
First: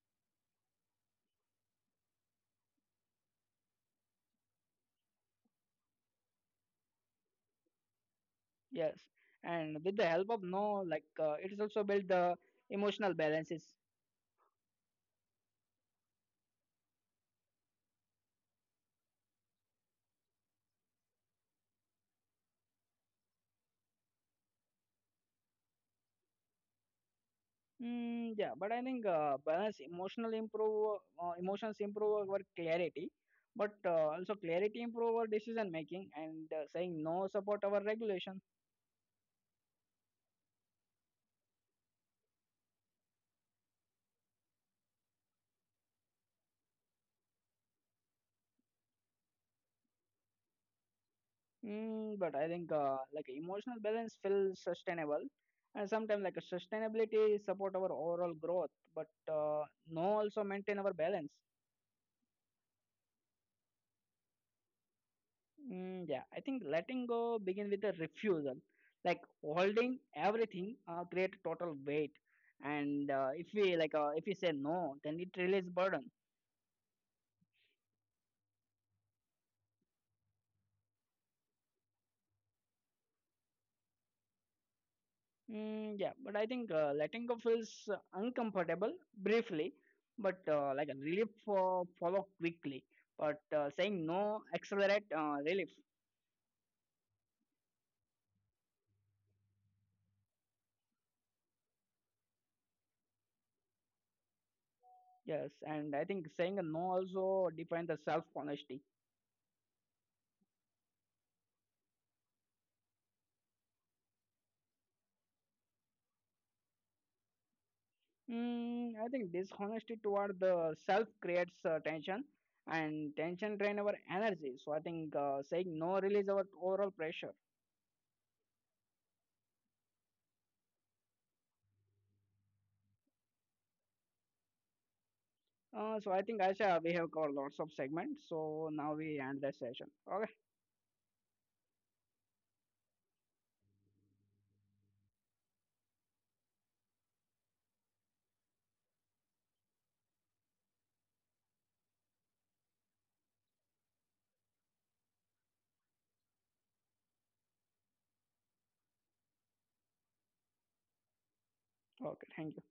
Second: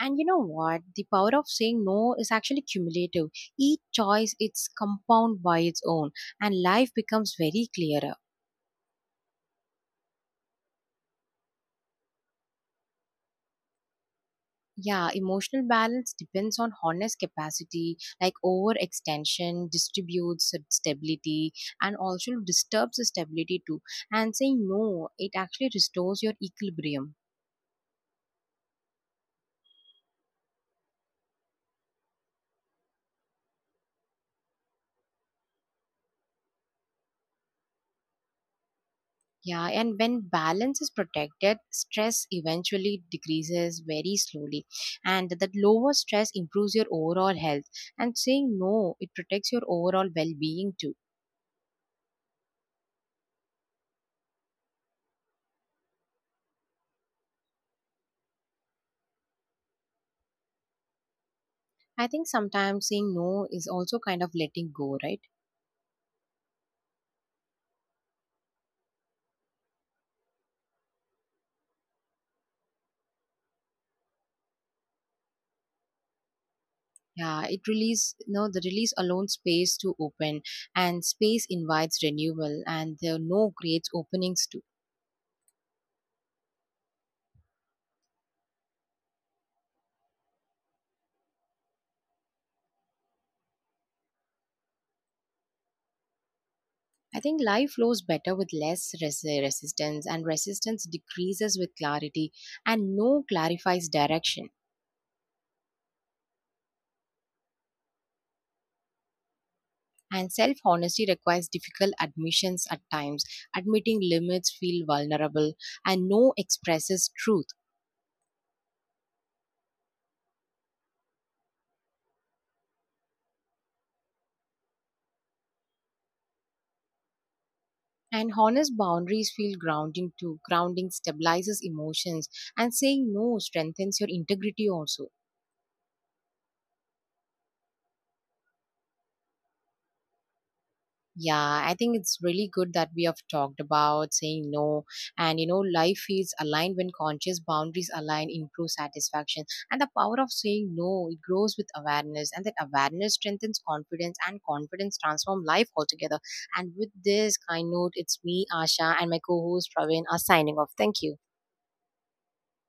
Speaker 1: And you know what? The power of saying no is actually cumulative. Each choice it's compound by its own, and life becomes very clearer.
Speaker 2: Yes, and with the help of no, it is also build the emotional balances.
Speaker 1: Yeah, emotional balance depends on honest capacity, like overextension distributes stability and also disturbs the stability too. And saying no, it actually restores your equilibrium.
Speaker 2: Yeah, but I think balance emotional improve emotions improve our clarity, but also clarity improve our decision making and saying no support our regulation.
Speaker 1: Yeah, and when balance is protected, stress eventually decreases very slowly. And that lower stress improves your overall health. And saying no, it protects your overall well being too.
Speaker 2: But I think like emotional balance feels sustainable, and sometimes like a sustainability support our overall growth, but no also maintain our balance.
Speaker 1: I think sometimes saying no is also kind of letting go, right?
Speaker 2: Yeah, I think letting go begins with a refusal, like holding everything, create total weight, and if we say no, then it releases burden.
Speaker 1: Yeah, it release no the release alone space to open and space invites renewal and the no creates openings too.
Speaker 2: Yeah, but I think letting go feels uncomfortable briefly, but like a relief follow quickly. But saying no accelerate relief.
Speaker 1: I think life flows better with less resistance and resistance decreases with clarity and no clarifies direction.
Speaker 2: Yes, and I think saying a no also defines the self honesty.
Speaker 1: And self honesty requires difficult admissions at times. Admitting limits feel vulnerable and no expresses truth.
Speaker 2: I think dishonesty toward the self creates tension, and tension drain our energy. So I think saying no release our overall pressure.
Speaker 1: And honest boundaries feel grounding too. Grounding stabilizes emotions, and saying no strengthens your integrity also.
Speaker 2: So I think Aisha, we have covered lots of segments. So now we end the session. Okay,
Speaker 1: Yeah, I think it's really good that we have talked about saying no. And you know, life feels aligned when conscious boundaries align, improve satisfaction. And the power of saying no, it grows with awareness. And that awareness strengthens confidence, and confidence transforms life altogether. And with this kind note, it's me, Asha, and my co host, Praveen, are signing off. Thank you.
Speaker 2: okay, thank you.